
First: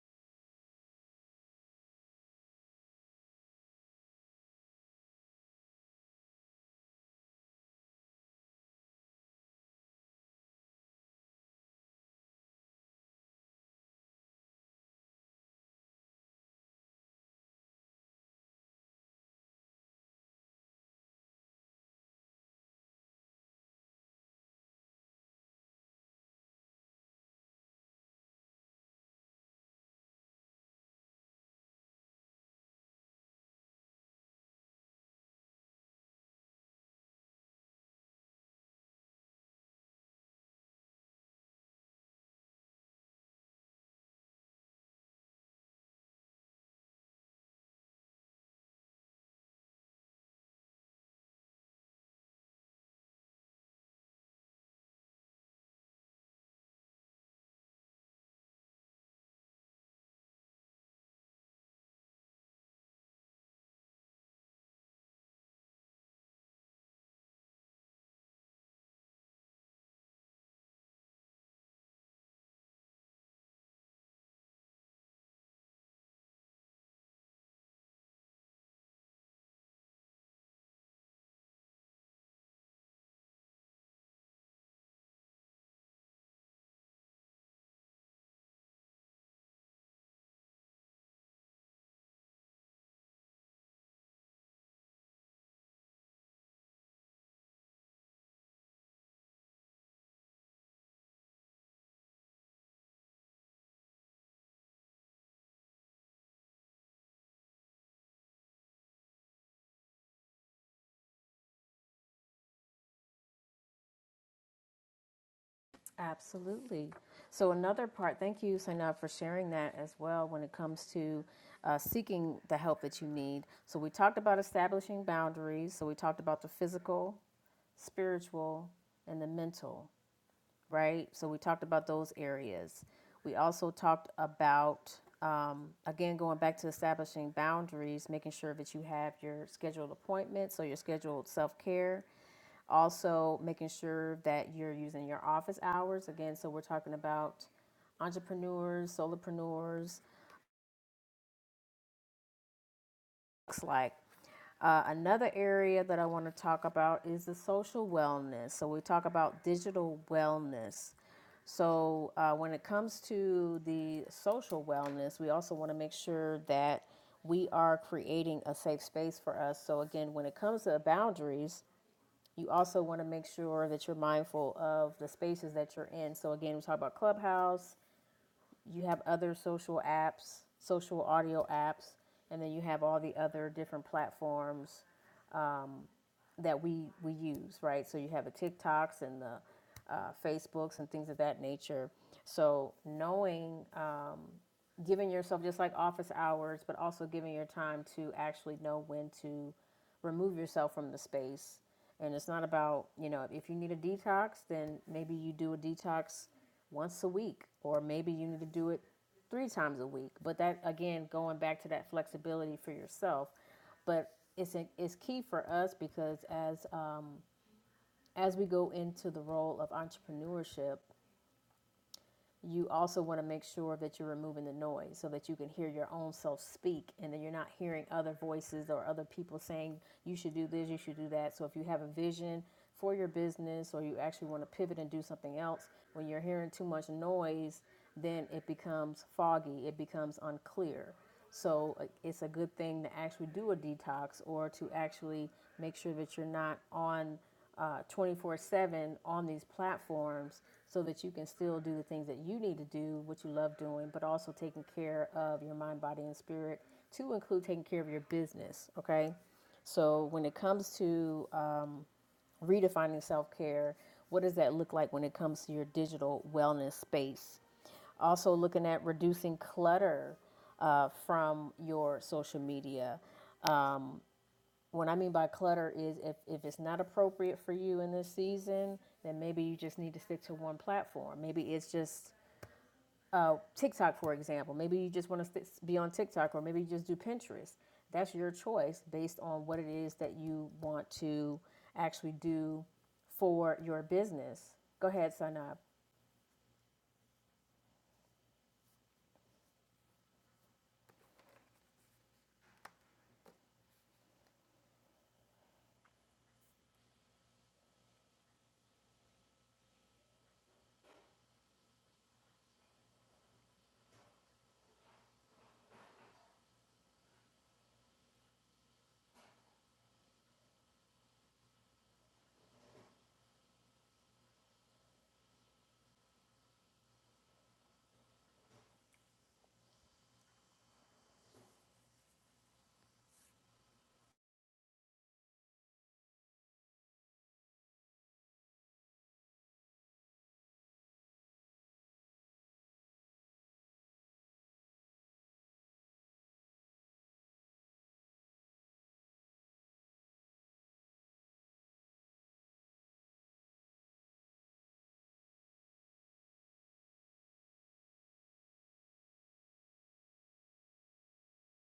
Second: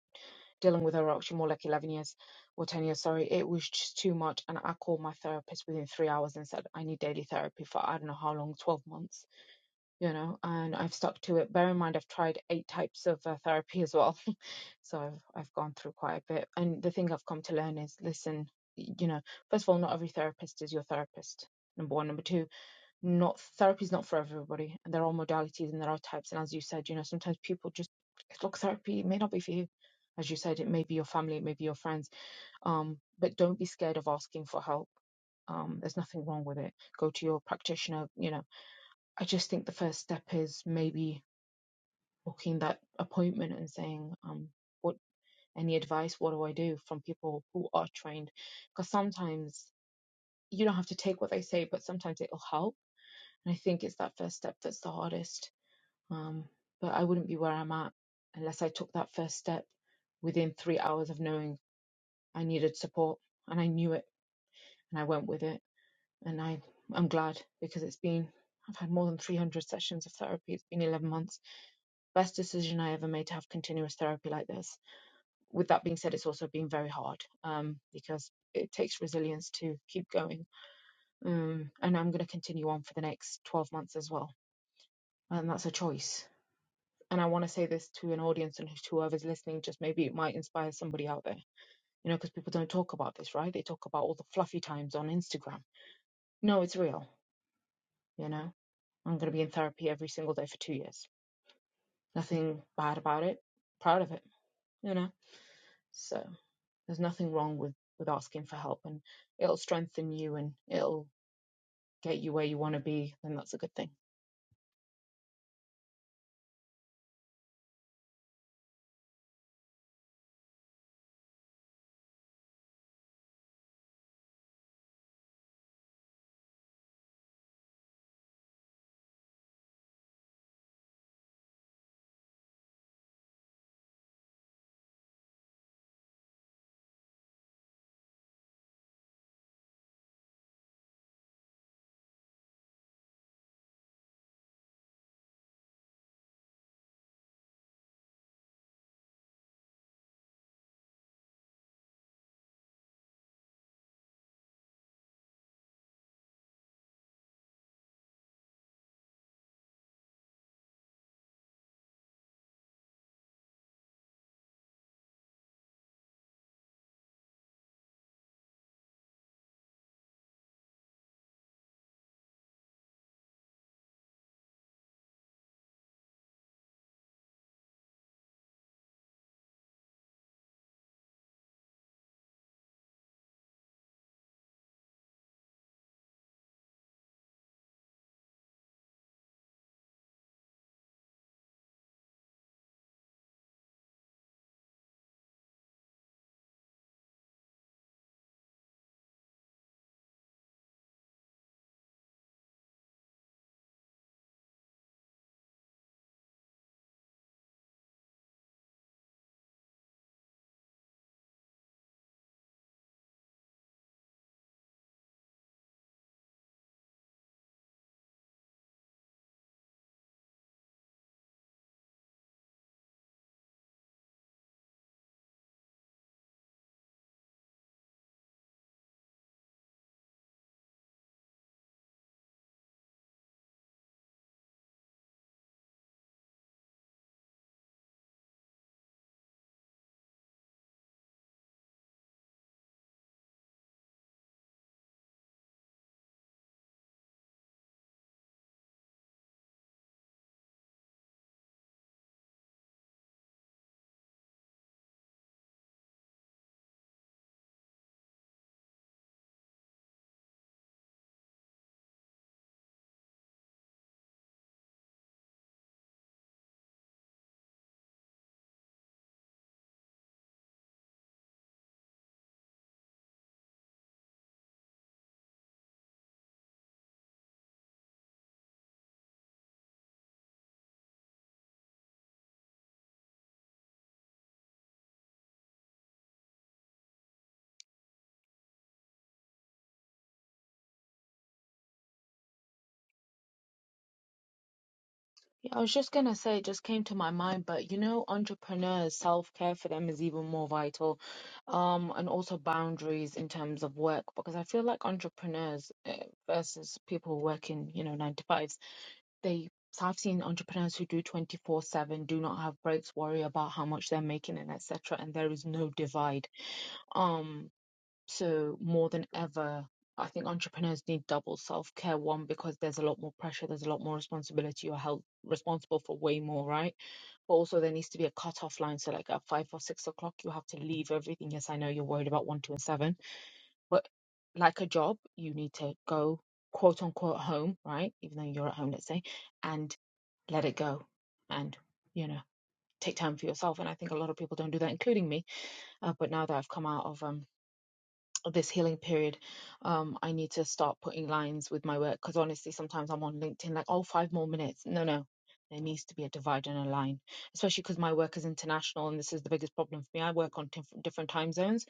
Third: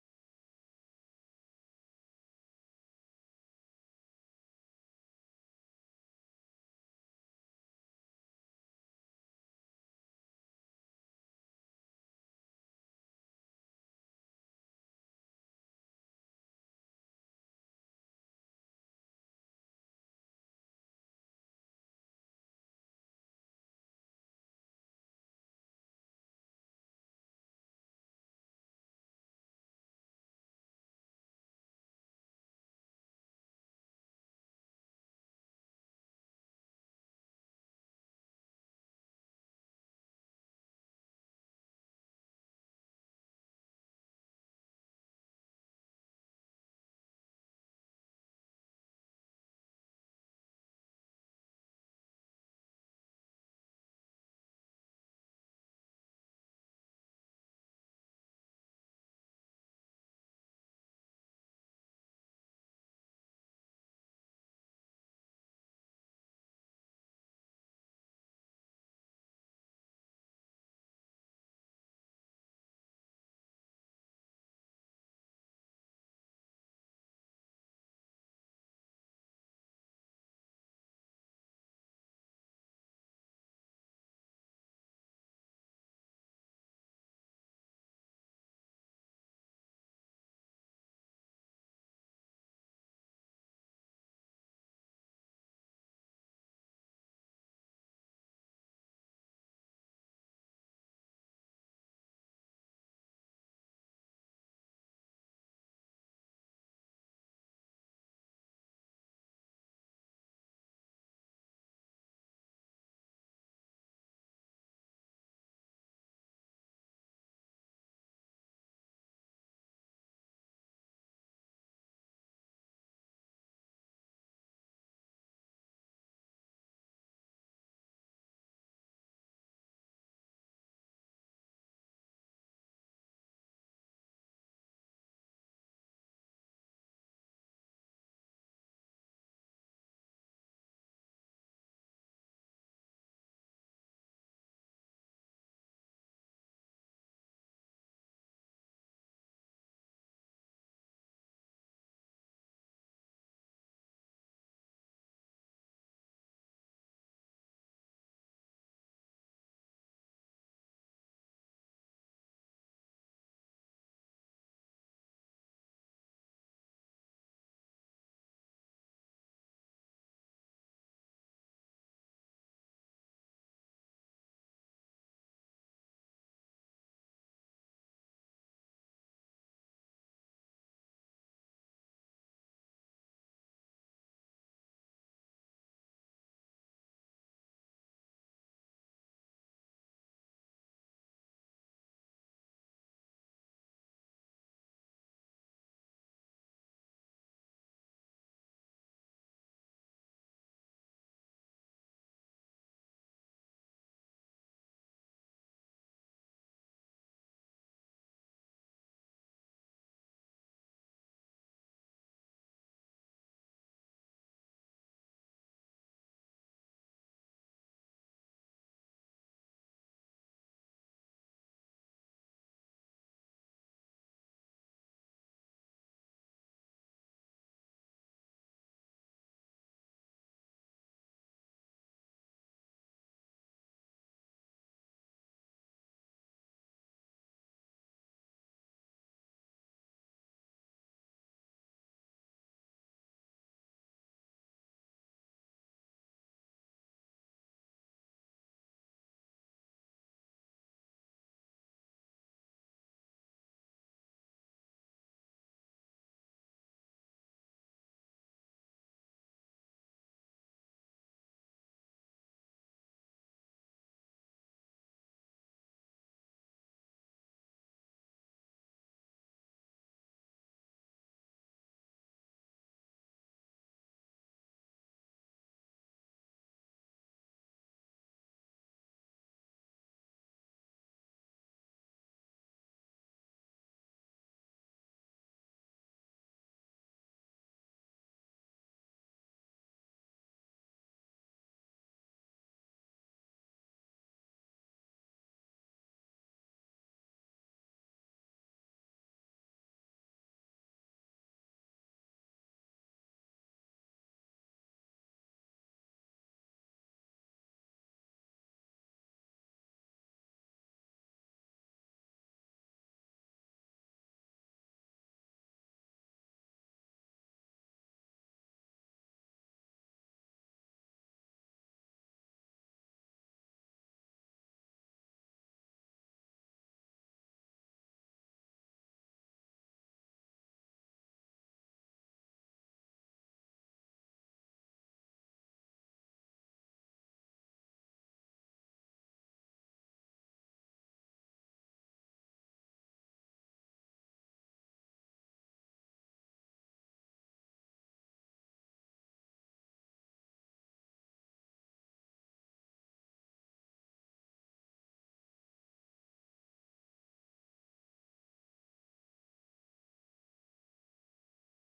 [SPEAKER 3] dealing with her, or actually more like 11 years or 10 years, sorry, it was just too much. And I called my therapist within three hours and said, I need daily therapy for I don't know how long, 12 months you know, and I've stuck to it. Bear in mind, I've tried eight types of uh, therapy as well, (laughs) so I've I've gone through quite a bit. And the thing I've come to learn is, listen, y- you know, first of all, not every therapist is your therapist. Number one, number two, not therapy is not for everybody, and there are modalities and there are types. And as you said, you know, sometimes people just look therapy may not be for you. As you said, it may be your family, it may be your friends, um, but don't be scared of asking for help um, there's nothing wrong with it. Go to your practitioner, you know, I just think the first step is maybe booking that appointment and saying, um, what any advice? What do I do from people who are trained? Because sometimes you don't have to take what they say, but sometimes it'll help. And I think it's that first step that's the hardest. Um, but I wouldn't be where I'm at unless I took that first step within three hours of knowing I needed support and I knew it and I went with it. And I, I'm glad because it's been, I've had more than 300 sessions of therapy. It's been 11 months best decision I ever made to have continuous therapy like this. With that being said, it's also been very hard um, because it takes resilience to keep going. Um, and I'm going to continue on for the next 12 months as well. And that's a choice. And I want to say this to an audience and to whoever's listening, just maybe it might inspire somebody out there, you know, because people don't talk about this, right? They talk about all the fluffy times on Instagram. No, it's real, you know. I'm going to be in therapy every single day for two years. Nothing bad about it. Proud of it, you know. So. There's nothing wrong with with asking for help, and it'll strengthen you and it'll get you where you want to be. Then that's a good thing.
[SPEAKER 1] Absolutely. So, another part, thank you, Sainab, for sharing that as well when it comes to uh, seeking the help that you need. So, we talked about establishing boundaries. So, we talked about the physical, spiritual, and the mental right? So we talked about those areas. We also talked about, um, again, going back to establishing boundaries, making sure that you have your scheduled appointments, so your scheduled self care. Also, making sure that you're using your office hours. Again, so we're talking about entrepreneurs, solopreneurs, looks like. Uh, another area that I want to talk about is the social wellness. So we talk about digital wellness. So uh, when it comes to the social wellness, we also want to make sure that we are creating a safe space for us. So again, when it comes to boundaries, you also want to make sure that you're mindful of the spaces that you're in. So again, we talk about clubhouse you have other social apps, social audio apps, and then you have all the other different platforms that we we use, right? So you have the TikToks and the uh, Facebooks and things of that nature. So knowing um, giving yourself just like office hours, but also giving your time to actually know when to remove yourself from the space. And it's not about, you know, if you need a detox, then maybe you do a detox once a week, or maybe you need to do it three times a week. But that, again, going back to that flexibility for yourself. But it's, a, it's key for us because as, um, as we go into the role of entrepreneurship, you also want to make sure that you're removing the noise so that you can hear your own self speak and then you're not hearing other voices or other people saying you should do this, you should do that. So if you have a vision for your business or you actually want to pivot and do something else, when you're hearing too much noise, then it becomes foggy, it becomes unclear. So uh, it's a good thing to actually do a detox or to actually make sure that you're not on uh, 24 7 on these platforms so that you can still do the things that you need to do, what you love doing, but also taking care of your mind, body, and spirit to include taking care of your business. Okay. So when it comes to um, redefining self care. What does that look like when it comes to your digital wellness space? Also, looking at reducing clutter uh, from your social media. What I mean by clutter is if, if it's not appropriate for you in this season, then maybe you just need to stick to one platform. Maybe it's just uh, TikTok, for example. Maybe you just want to st- be on TikTok, or maybe you just do Pinterest. That's your choice based on what it is that you want to actually do for your business. Go ahead,
[SPEAKER 3] Yeah,
[SPEAKER 1] Sanab.
[SPEAKER 3] I was just gonna say, it just came to my mind, but you know, entrepreneurs, self care for them is even more vital, um, and also boundaries in terms of work because I feel like entrepreneurs uh, versus people working, you know, nine to fives, they. So I've seen entrepreneurs who do 24/7, do not have breaks, worry about how much they're making and etc. and there is no divide. um. So more than ever, I think entrepreneurs need double self-care. One, because there's a lot more pressure, there's a lot more responsibility. You're held responsible for way more, right? But also there needs to be a cut-off line. So like at five or six o'clock, you have to leave everything. Yes, I know you're worried about one, two, and seven, but like a job, you need to go quote unquote home, right? Even though you're at home, let's say, and let it go and, you know, take time for yourself. And I think a lot of people don't do that, including me. Uh, but now that I've come out of um this healing period, um, I need to start putting lines with my work because honestly, sometimes I'm on LinkedIn like, oh, five more minutes. No, no, there needs to be a divide and a line, especially because my work is international and this is the biggest problem for me. I work on diff- different time zones.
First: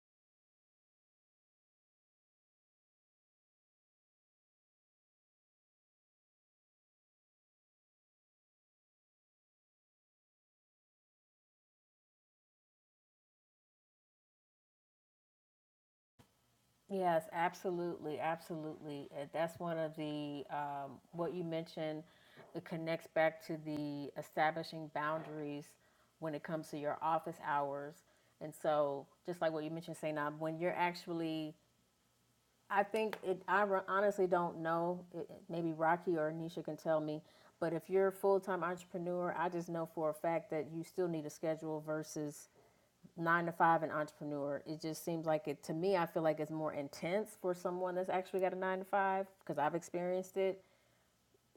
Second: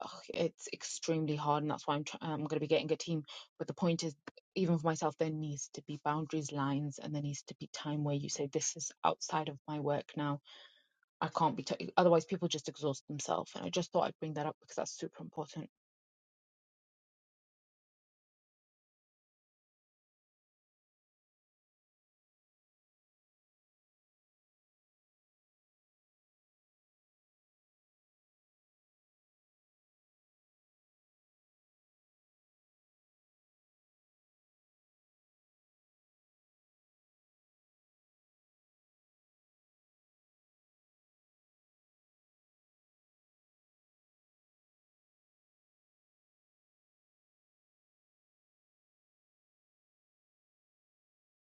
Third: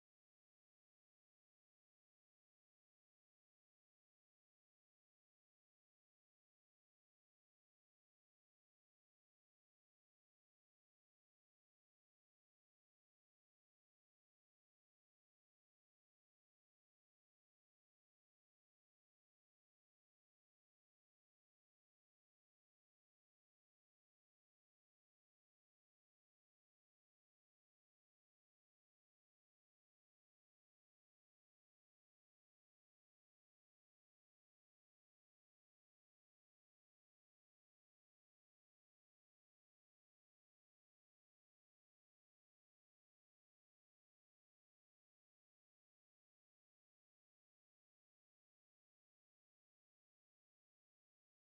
[SPEAKER 3] Ugh, it's extremely hard, and that's why I'm tr- I'm going to be getting a team. But the point is, even for myself, there needs to be boundaries, lines, and there needs to be time where you say this is outside of my work now I can't be, t- otherwise, people just exhaust themselves. And I just thought I'd bring that up because that's super important.
[SPEAKER 1] Yes, absolutely, absolutely. Uh, That's one of the um, what you mentioned. It connects back to the establishing boundaries when it comes to your office hours. And so, just like what you mentioned, Sanab, when you're actually I think it, I honestly don't know. it- Maybe Rocky or Nisha can tell me. But if you're a full time entrepreneur, I just know for a fact that you still need a schedule versus nine to five an entrepreneur. It just seems like it, to me, I feel like it's more intense for someone that's actually got a nine to five because I've experienced it.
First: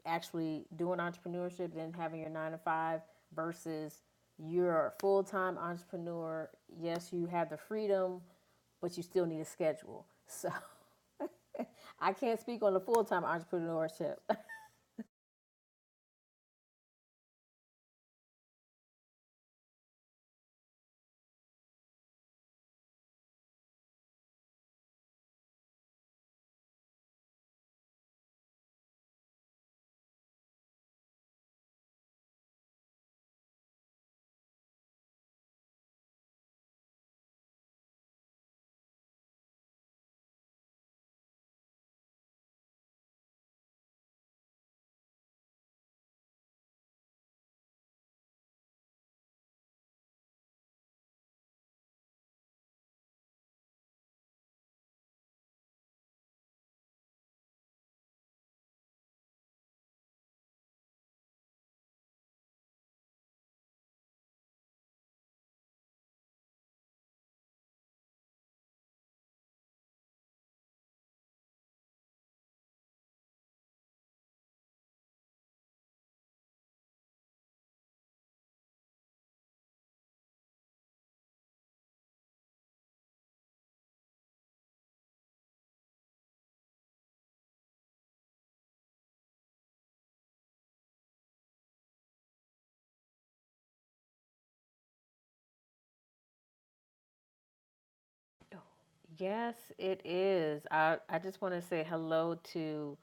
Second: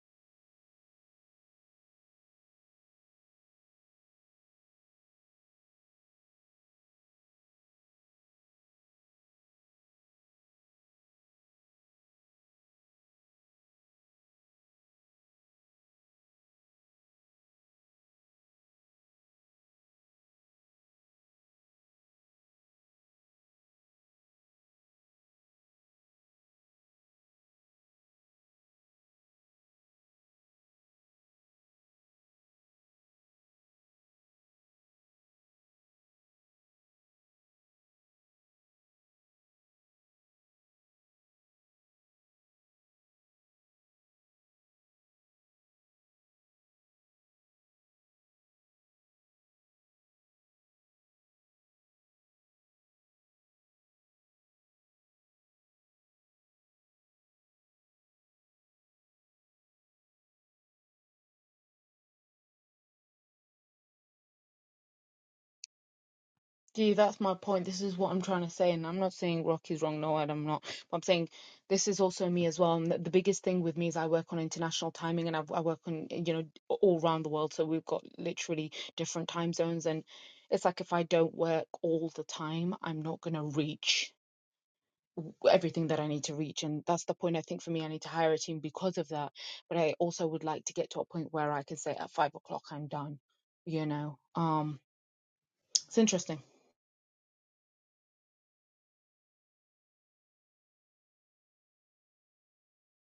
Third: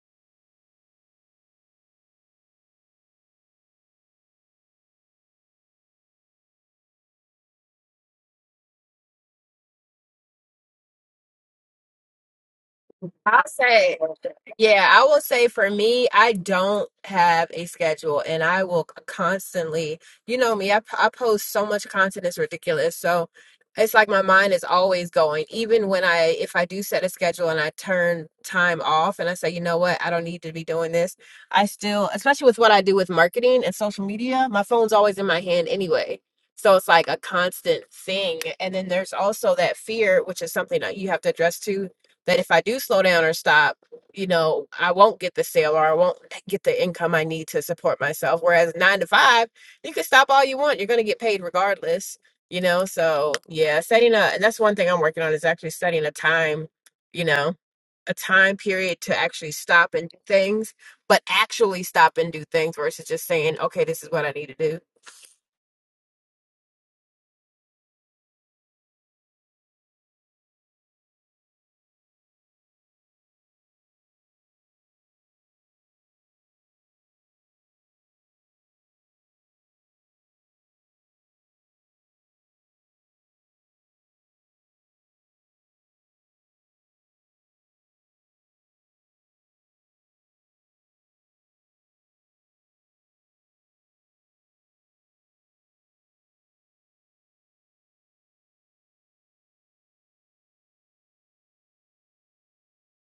[SPEAKER 1] Actually doing entrepreneurship, then having your nine to five versus you're a full time entrepreneur. Yes, you have the freedom, but you still need a schedule. (laughs) So I can't speak on the full time
[SPEAKER 2] I say
[SPEAKER 1] entrepreneurship.
[SPEAKER 2] Yeah, I will say for me, I don't have a schedule and I will constantly, you know me, I, p- I post so much content, it's ridiculous. So it's like my mind is always going, even when I, if I do set a schedule and I turn time off and I say, you know what, I don't need to be doing this, I still, especially with what I do with marketing and social media, my phone's always in my hand anyway. So it's like a constant thing. And then there's also that fear, which is something that you have to address too, that if I do slow down or stop, you know, I won't get the sale or I won't (laughs) get the income I need to support myself. Whereas nine to five, you can stop all you want. You're going to get paid regardless, you know? So, yeah, setting a, and that's one thing I'm working on is actually setting a time, you know, a time period to actually stop and do things, but actually stop and do things versus just saying, okay, this is what I need to do.
[SPEAKER 3] Gee, that's my point. This is what I'm trying to say, and I'm not saying Rocky's wrong. No, I'm not. But I'm saying this is also me as well. And the, the biggest thing with me is I work on international timing, and I, I work on you know all around the world. So we've got literally different time zones, and it's like if I don't work all the time, I'm not gonna reach everything that I need to reach. And that's the point I think for me. I need to hire a team because of that. But I also would like to get to a point where I can say at five o'clock I'm done. You know, um, it's interesting.
[SPEAKER 1] (laughs) yes, it is. I, I just want to say hello to.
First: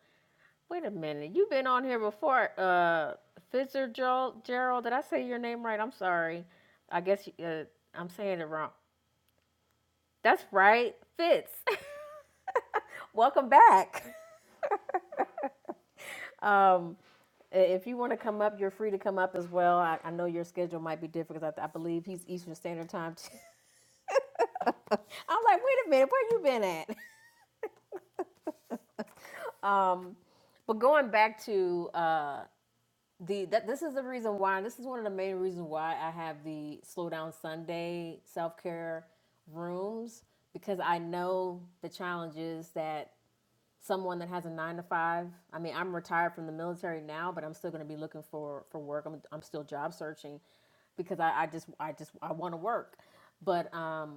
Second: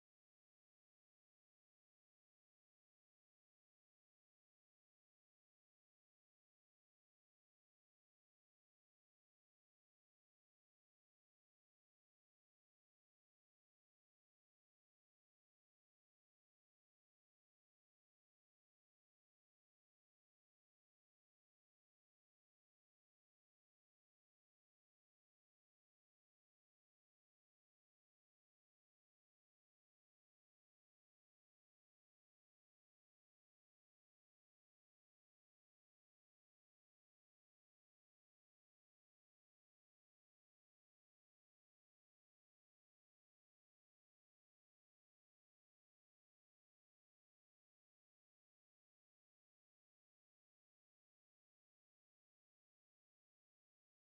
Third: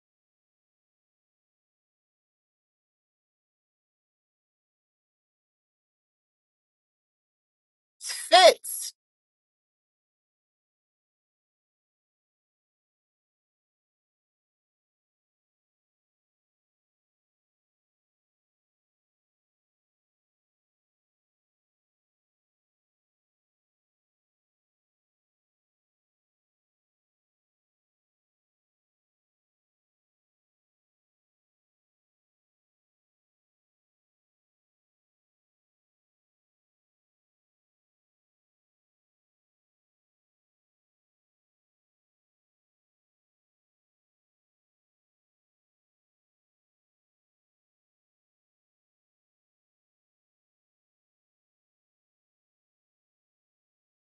[SPEAKER 1] Wait a minute. You've been on here before, uh, Fitzgerald. Gerald, did I say your name right? I'm sorry. I guess uh, I'm saying it wrong.
[SPEAKER 2] Fits.
[SPEAKER 1] That's right, Fitz. (laughs) Welcome back. Um, if you want to come up, you're free to come up as well. I, I know your schedule might be different because I, I believe he's Eastern Standard Time. Too. (laughs) I'm like, wait a minute, where you been at? Um, but going back to uh, the that this is the reason why, this is one of the main reasons why I have the slow down Sunday self care rooms because I know the challenges that someone that has a nine to five. I mean, I'm retired from the military now, but I'm still going to be looking for for work. I'm I'm still job searching because I, I just I just I want to work, but um,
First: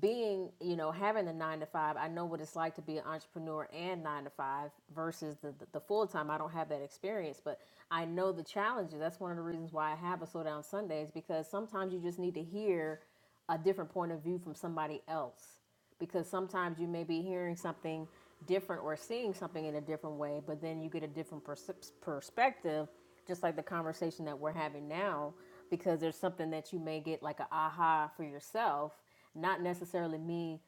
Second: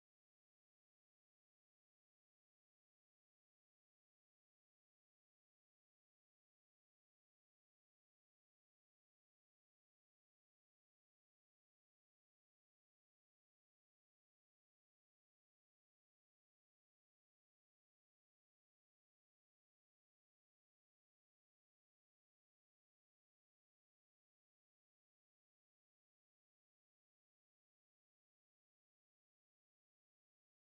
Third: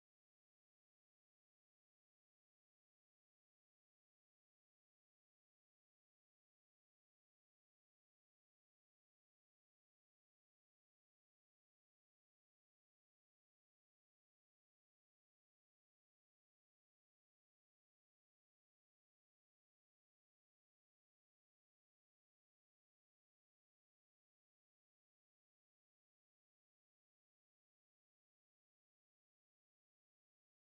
[SPEAKER 1] being, you know, having the nine to five, I know what it's like to be an entrepreneur and nine to five versus the, the, the full time. I don't have that experience, but I know the challenges. That's one of the reasons why I have a slow down Sundays because sometimes you just need to hear a different point of view from somebody else because sometimes you may be hearing something different or seeing something in a different way, but then you get a different pers- perspective, just like the conversation that we're having now, because there's something that you may get like a aha for yourself, not necessarily me.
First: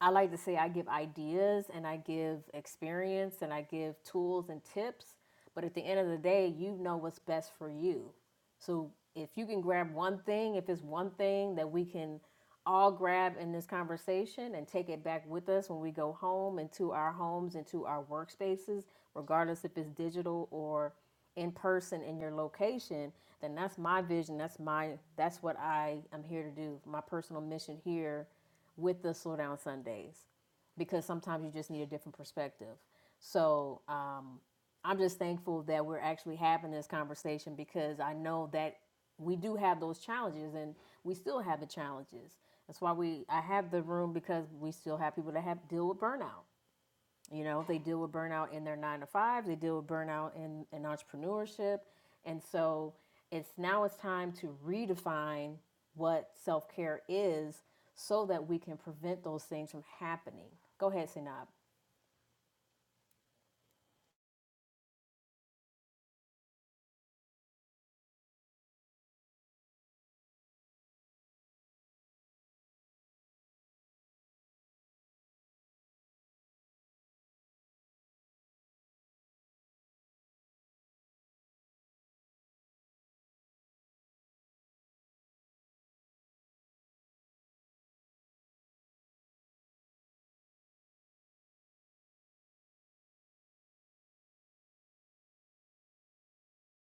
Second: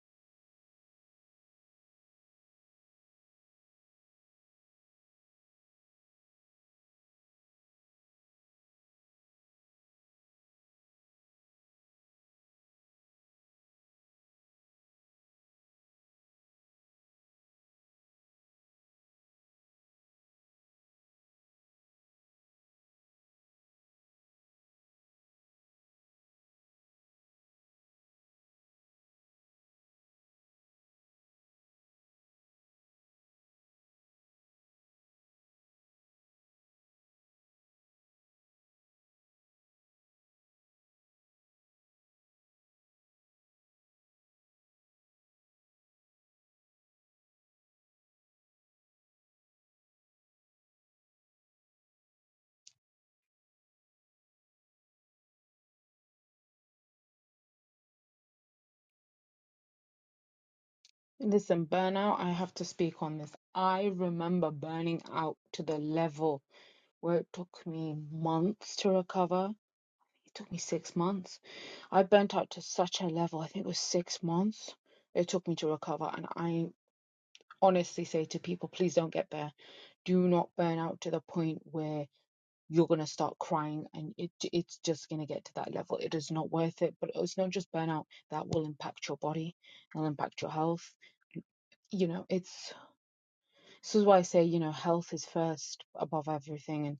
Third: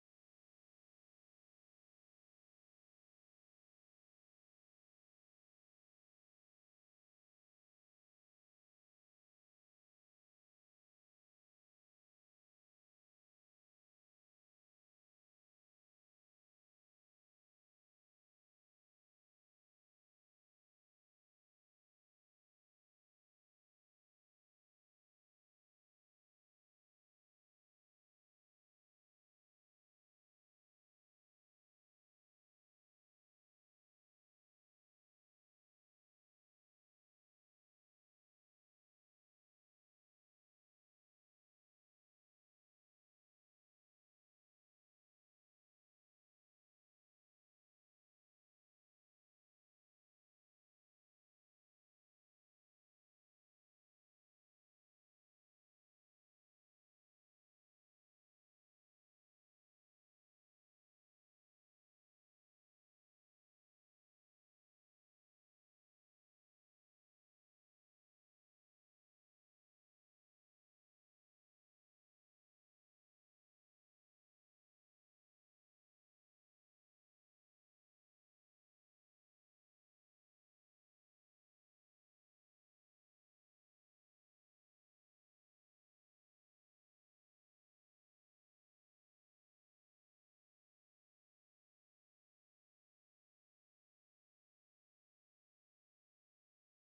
[SPEAKER 1] I like to say I give ideas and I give experience and I give tools and tips, but at the end of the day, you know what's best for you. So if you can grab one thing, if it's one thing that we can all grab in this conversation and take it back with us when we go home and to our homes and to our workspaces, regardless if it's digital or in person in your location, then that's my vision. That's my that's what I am here to do. My personal mission here with the Slow Down Sundays because sometimes you just need a different perspective. So, um, I'm just thankful that we're actually having this conversation because I know that we do have those challenges and we still have the challenges. That's why we I have the room because we still have people that have deal with burnout. You know, they deal with burnout in their nine to five, they deal with burnout in, in entrepreneurship. And so it's now it's time to redefine what self care is so that we can prevent those things from happening. Go ahead, Sinab.
[SPEAKER 3] Listen, burnout, I have to speak on this. I remember burning out to the level where it took me months to recover. It took me six months. I burnt out to such a level, I think it was six months it took me to recover. And I honestly say to people, please don't get there. Do not burn out to the point where you're going to start crying and it it's just going to get to that level. It is not worth it, but it's not just burnout that will impact your body, it'll impact your health. You know, it's This is why I say, you know, health is first above everything. And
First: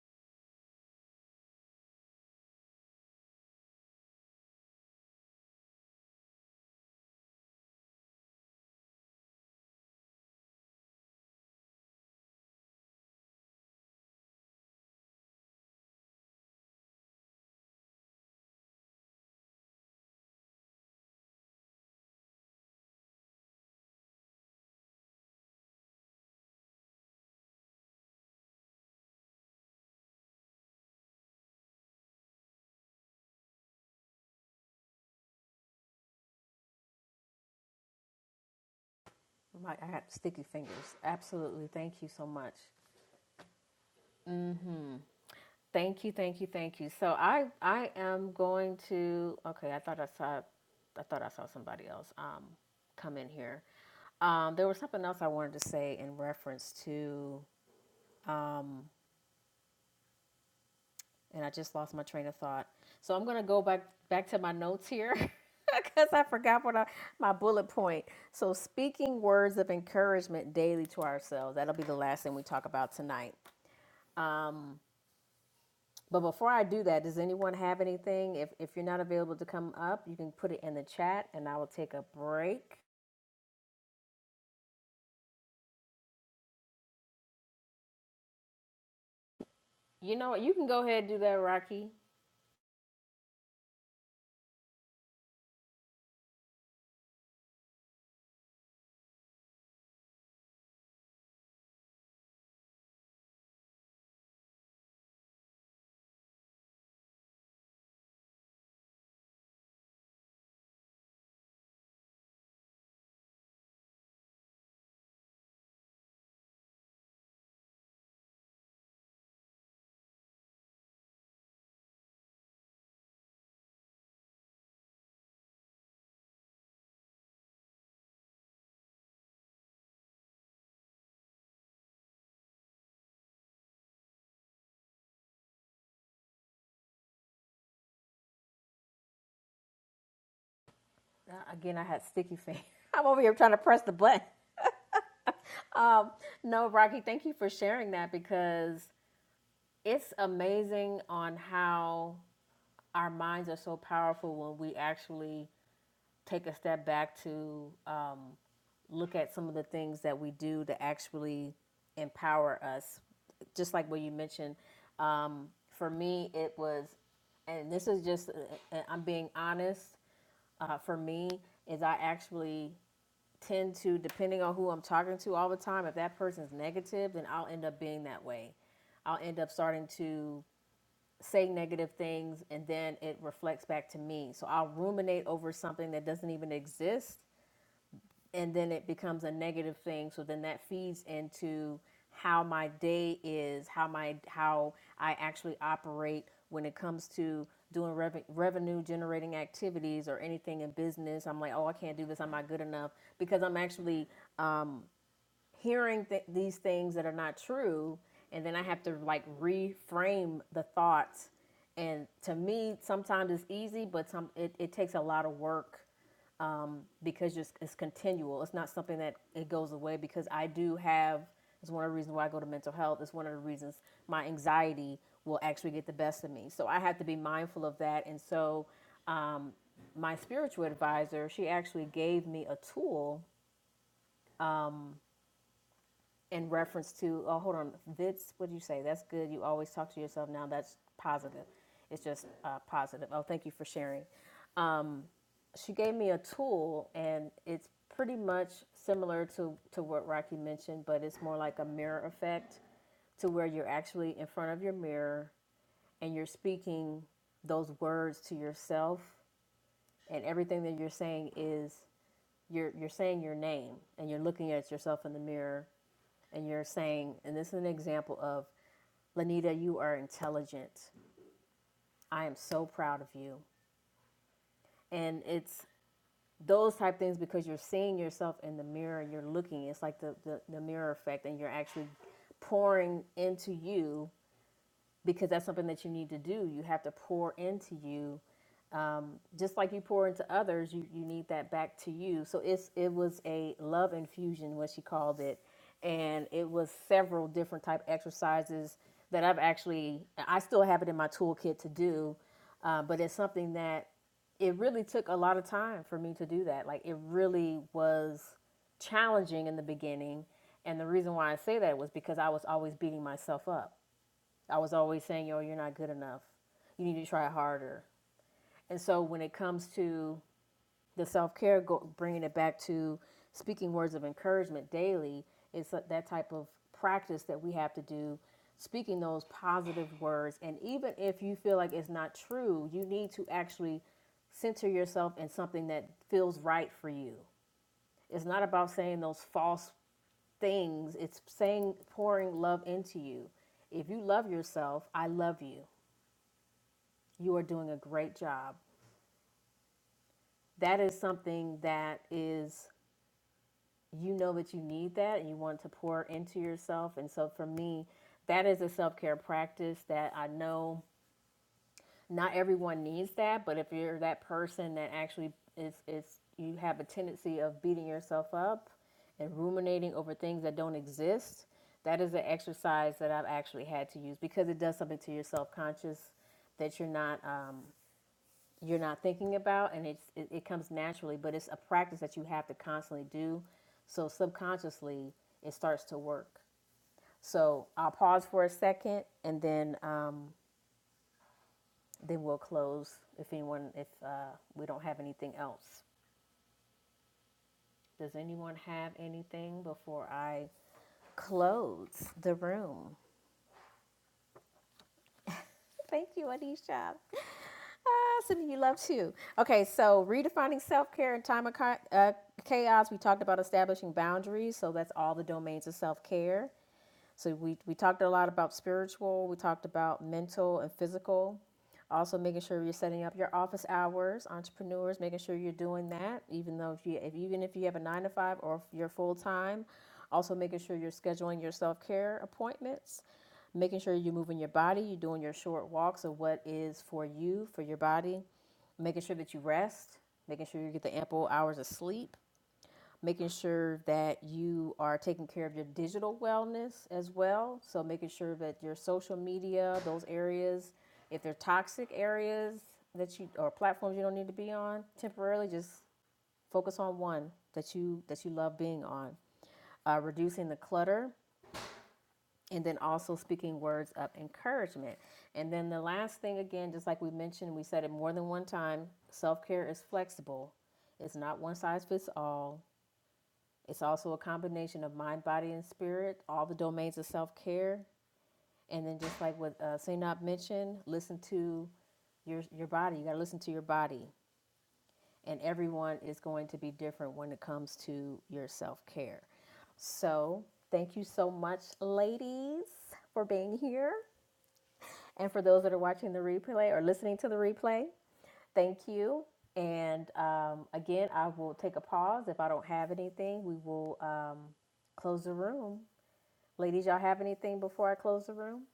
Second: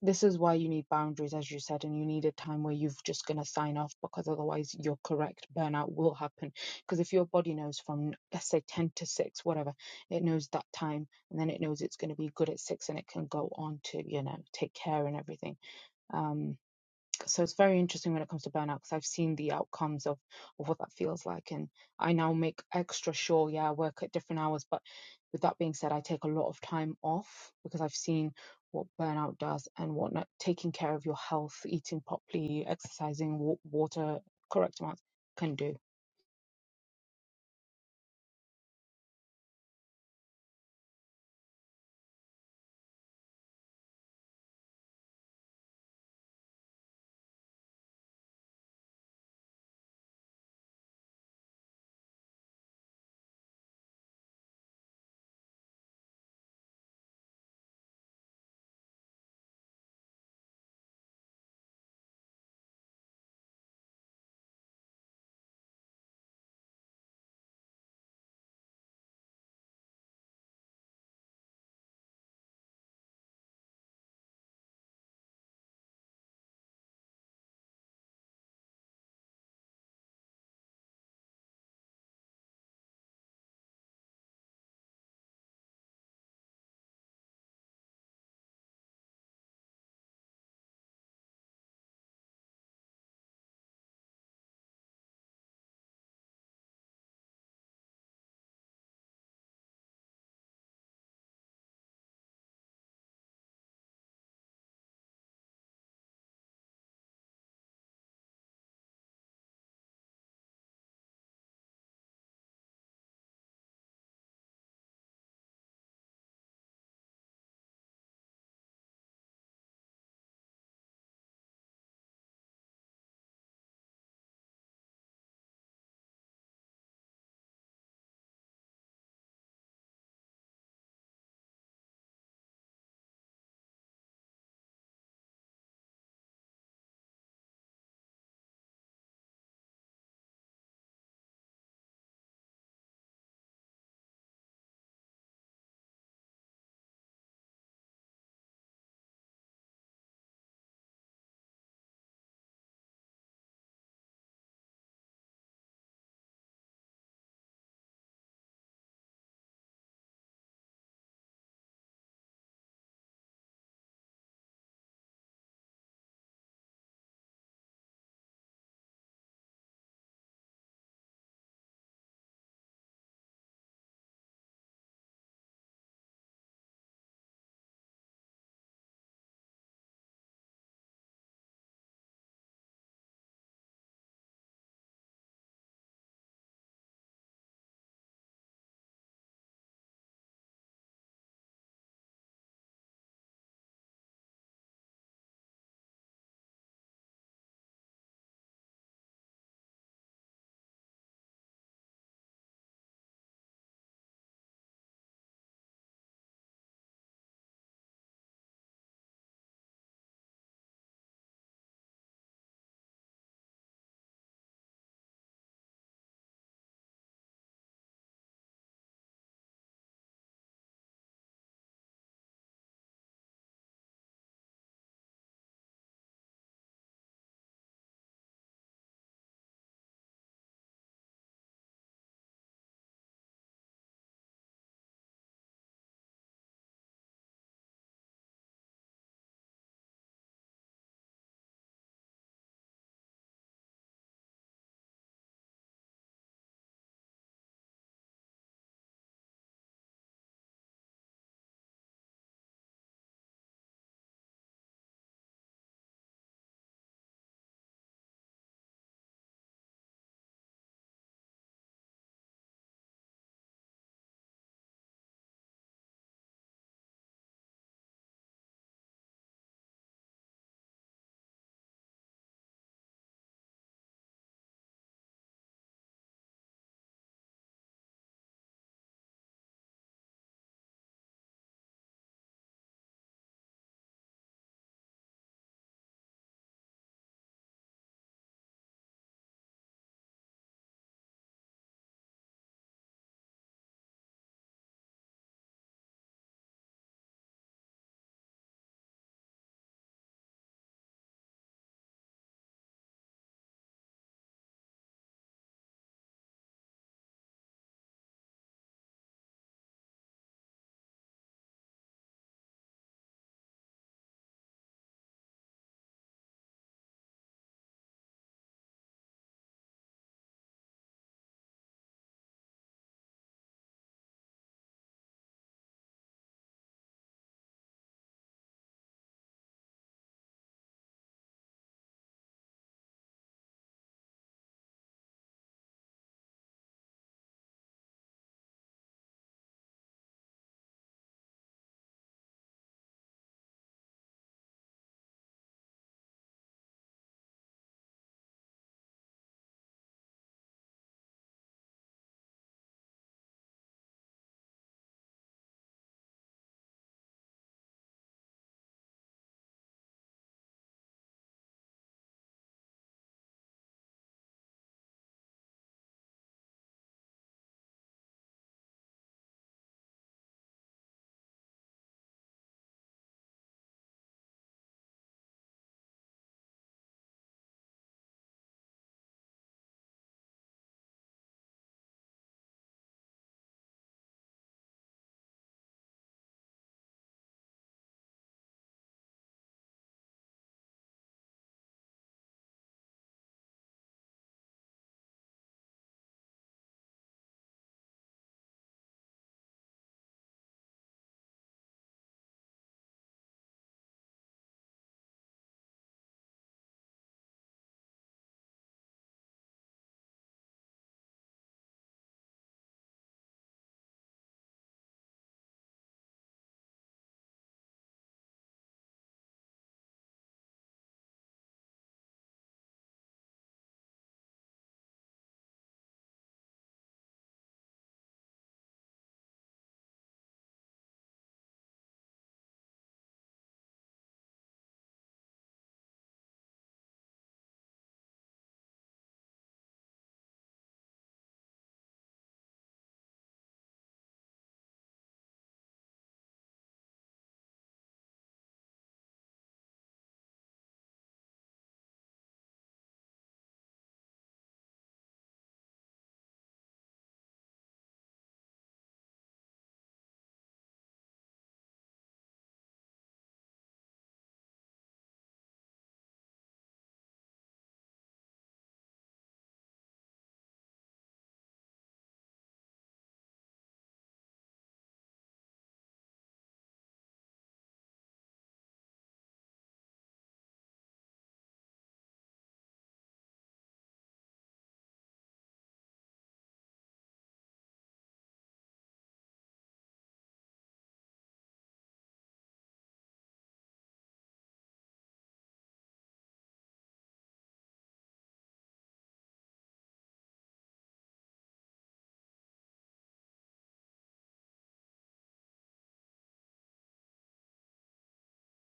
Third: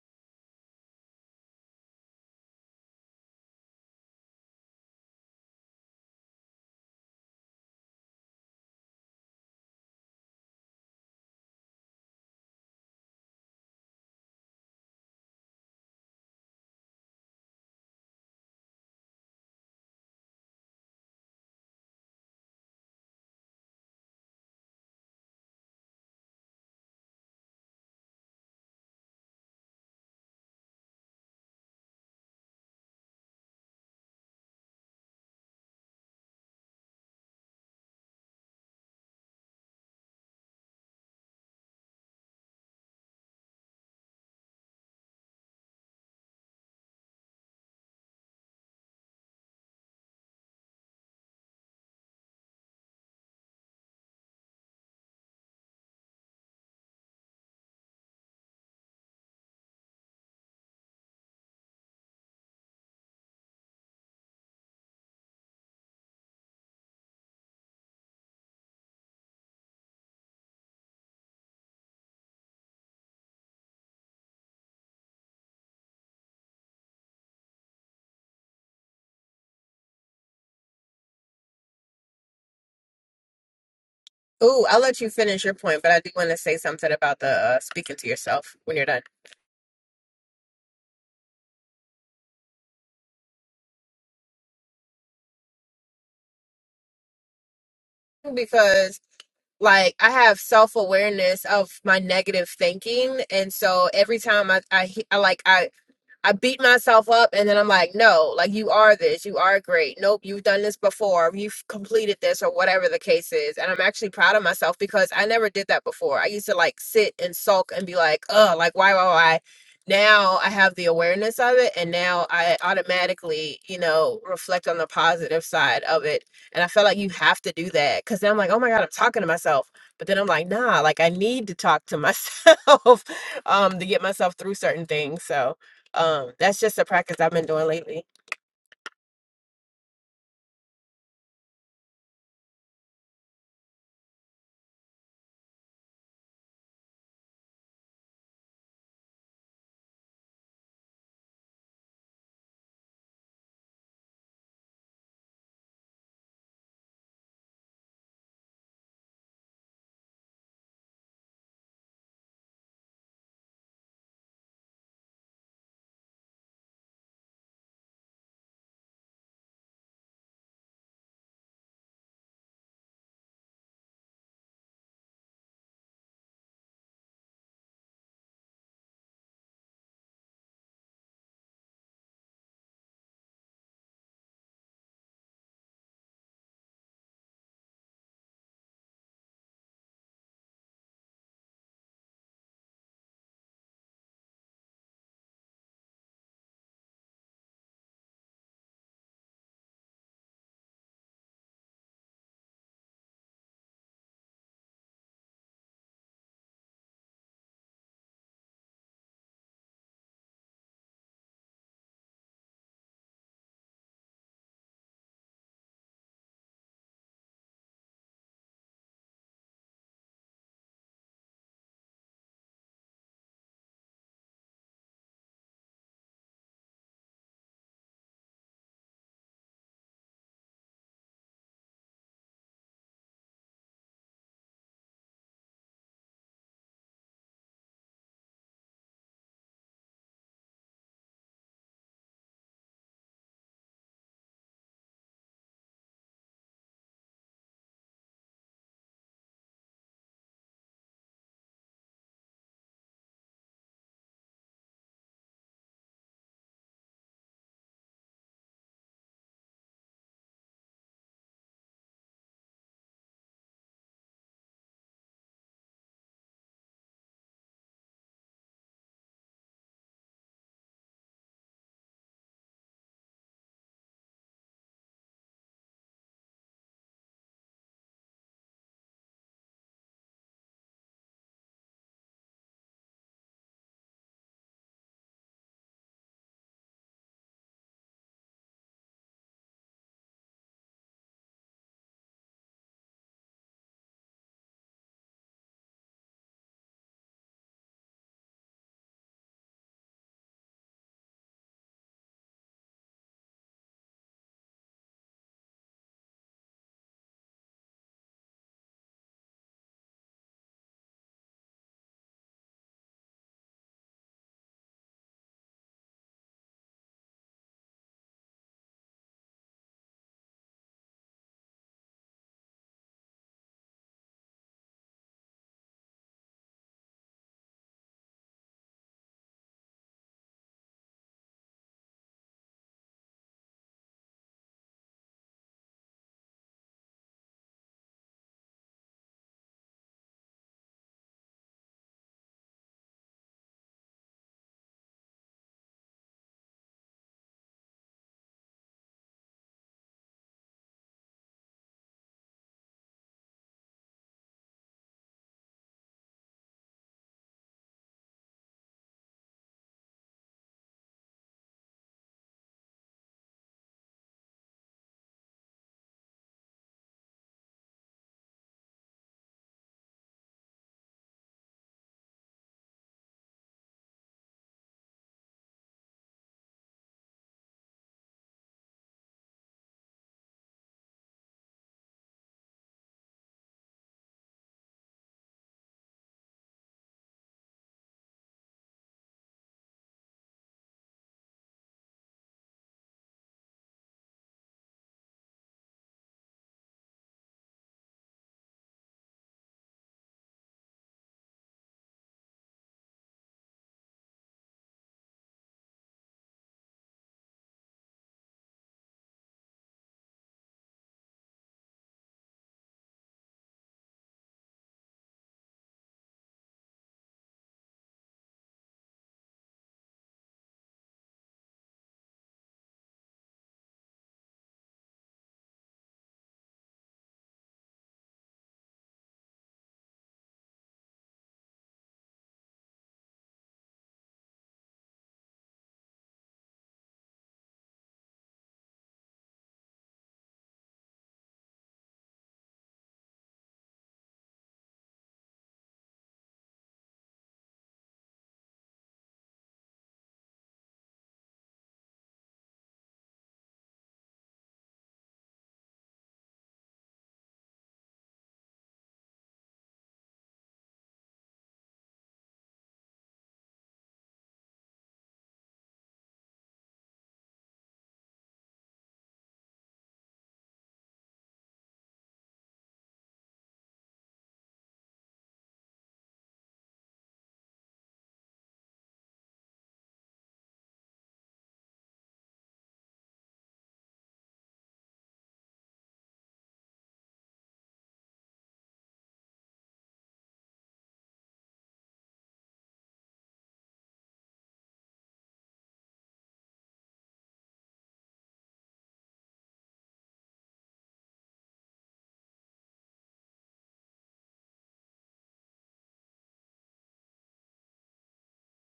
[SPEAKER 3] this is why you need boundaries, as you said, and you need a time where you've just going to sign off because otherwise you're correct. Burnout will happen. Because if your body knows from, let's say, 10 to 6, whatever, it knows that time and then it knows it's going to be good at 6 and it can go on to, you know, take care and everything. Um, so it's very interesting when it comes to burnout because I've seen the outcomes of, of what that feels like. And I now make extra sure, yeah, I work at different hours. But with that being said, I take a lot of time off because I've seen what burnout does and what not taking care of your health, eating properly, exercising, wa- water, correct amounts can do.
[SPEAKER 1] I got sticky fingers. Absolutely. Thank you so much. Thank you, thank you, thank you. So I I am going to okay, I thought I saw I thought I saw somebody else um come in here. Um there was something else I wanted to say in reference to and I just lost my train of thought. So I'm going to go back back to my notes here (laughs) cuz I forgot what I, my bullet point. So speaking words of encouragement daily to ourselves. That'll be the last thing we talk about tonight. Um, But before I do that, does anyone have anything? If if you're not available to come up, you can put it in the chat, and I will take a break.
[SPEAKER 2] Ooh, I'll let you finish your point, but I do want to say something about the uh, speaking to yourself when you're done.
[SPEAKER 1] You know what? You can go ahead and do that, Rocky.
[SPEAKER 2] Because like I have self awareness of my negative thinking, and so every time I, I, I like I I beat myself up and then I'm like, no, like you are this, you are great. Nope, you've done this before, you've completed this, or whatever the case is. And I'm actually proud of myself because I never did that before. I used to like sit and sulk and be like, oh, like why, why, why? Now I have the awareness of it, and now I automatically, you know, reflect on the positive side of it. And I felt like you have to do that because then I'm like, oh my God, I'm talking to myself. But then I'm like, nah, like I need to talk to myself (laughs) um, to get myself through certain things. So, um, that's just a practice I've been doing lately.
[SPEAKER 1] Uh, again, I had sticky fingers. (laughs) I'm over here trying to press the button. Um, no, Rocky, thank you for sharing that because it's amazing on how our minds are so powerful when we actually take a step back to um, look at some of the things that we do to actually empower us. Just like what you mentioned, um, for me, it was, and this is just, uh, I'm being honest, uh, for me, is I actually tend to, depending on who I'm talking to all the time, if that person's negative, then I'll end up being that way. I'll end up starting to say negative things and then it reflects back to me. So I'll ruminate over something that doesn't even exist and then it becomes a negative thing so then that feeds into how my day is how my how i actually operate when it comes to doing rev- revenue generating activities or anything in business i'm like oh i can't do this i'm not good enough because i'm actually hearing th- these things that are not true and then i have to like reframe the thoughts and to me sometimes it's easy but some it, it takes a lot of work because just it's continual. It's not something that it goes away because I do have. It's one of the reasons why I go to mental health. It's one of the reasons my anxiety will actually get the best of me. So I have to be mindful of that. And so my spiritual advisor, she actually gave me a tool in reference to. Oh, hold on, Vitz. What did you say? That's good. You always talk to yourself now. That's positive. It's just uh, positive. Oh, thank you for sharing. she gave me a tool and it's pretty much similar to, to what Rocky mentioned, but it's more like a mirror effect to where you're actually in front of your mirror and you're speaking those words to yourself and everything that you're saying is you're you're saying your name and you're looking at yourself in the mirror and you're saying and this is an example of Lanita, you are intelligent. I am so proud of you. And it's those type things because you're seeing yourself in the mirror and you're looking it's like the, the, the mirror effect and you're actually pouring into you because that's something that you need to do you have to pour into you just like you pour into others, you, you need that back to you. So it's it was a love infusion, what she called it, and it was several different type exercises that I've actually I still have it in my toolkit to do, uh, but it's something that it really took a lot of time for me to do that. Like it really was challenging in the beginning, and the reason why I say that was because I was always beating myself up. I was always saying, "Yo, you're not good enough. You need to try harder." And so when it comes to the self care, go bringing it back to speaking words of encouragement daily, it's that that type of practice that we have to do, speaking those positive words. And even if you feel like it's not true, you need to actually center yourself in something that feels right for you. It's not about saying those false things, it's saying pouring love into you. If you love yourself, I love you. You are doing a great job. That is something that is you know that you need that and you want to pour into yourself. And so for me, that is a self care practice that I know not everyone needs that, but if you're that person that actually is, is you have a tendency of beating yourself up and ruminating over things that don't exist, that is an exercise that I've actually had to use because it does something to your self conscious that you're not um, you're not thinking about and it's it, it comes naturally but it's a practice that you have to constantly do so subconsciously it starts to work so i'll pause for a second and then um, then we'll close if anyone if uh, we don't have anything else does anyone have anything before i close the room thank you adisha Ah, Sydney, you love too. Okay, so redefining self care in time of chi- uh, chaos. We talked about establishing boundaries, so that's all the domains of self care. So we, we talked a lot about spiritual, we talked about mental and physical. Also making sure you're setting up your office hours, entrepreneurs, making sure you're doing that, even though if you if even if you have a nine to five or if you're full time, also making sure you're scheduling your self care appointments making sure you're moving your body, you're doing your short walks of what is for you, for your body, making sure that you rest, making sure you get the ample hours of sleep, making sure that you are taking care of your digital wellness as well. So, making sure that your social media, those areas, if they're toxic areas that you or platforms you don't need to be on temporarily, just focus on one that you that you love being on. Uh, reducing the clutter and then also speaking words of encouragement. And then the last thing, again, just like we mentioned, we said it more than one time self care is flexible, it's not one size fits all. It's also a combination of mind, body, and spirit, all the domains of self care. And then, just like what uh, Sinop mentioned, listen to your, your body. You got to listen to your body. And everyone is going to be different when it comes to your self care. So, thank you so much, ladies, for being here. And for those that are watching the replay or listening to the replay, thank you. And um, again, I will take a pause. If I don't have anything, we will um, close the room. Ladies, y'all have anything before I close the room?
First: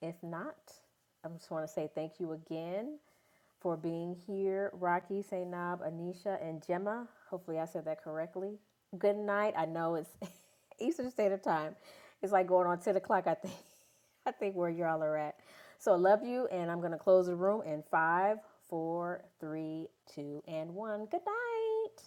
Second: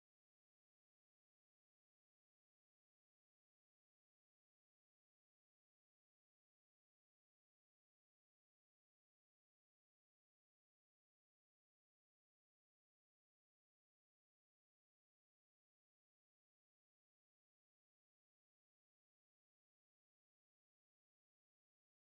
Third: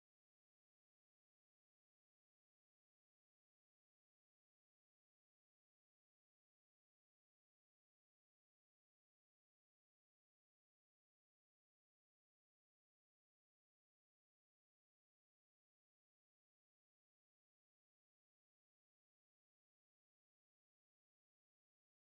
[SPEAKER 1] If not, I just want to say thank you again. for being here. Rocky, Sainab, Anisha, and Gemma. Hopefully, I said that correctly. Good night. I know it's (laughs) Eastern Standard Time. It's like going on 10 o'clock, I think. (laughs) I think where y'all are at. So, I love you, and I'm going to close the room in five, four, three, two, and one. Good night.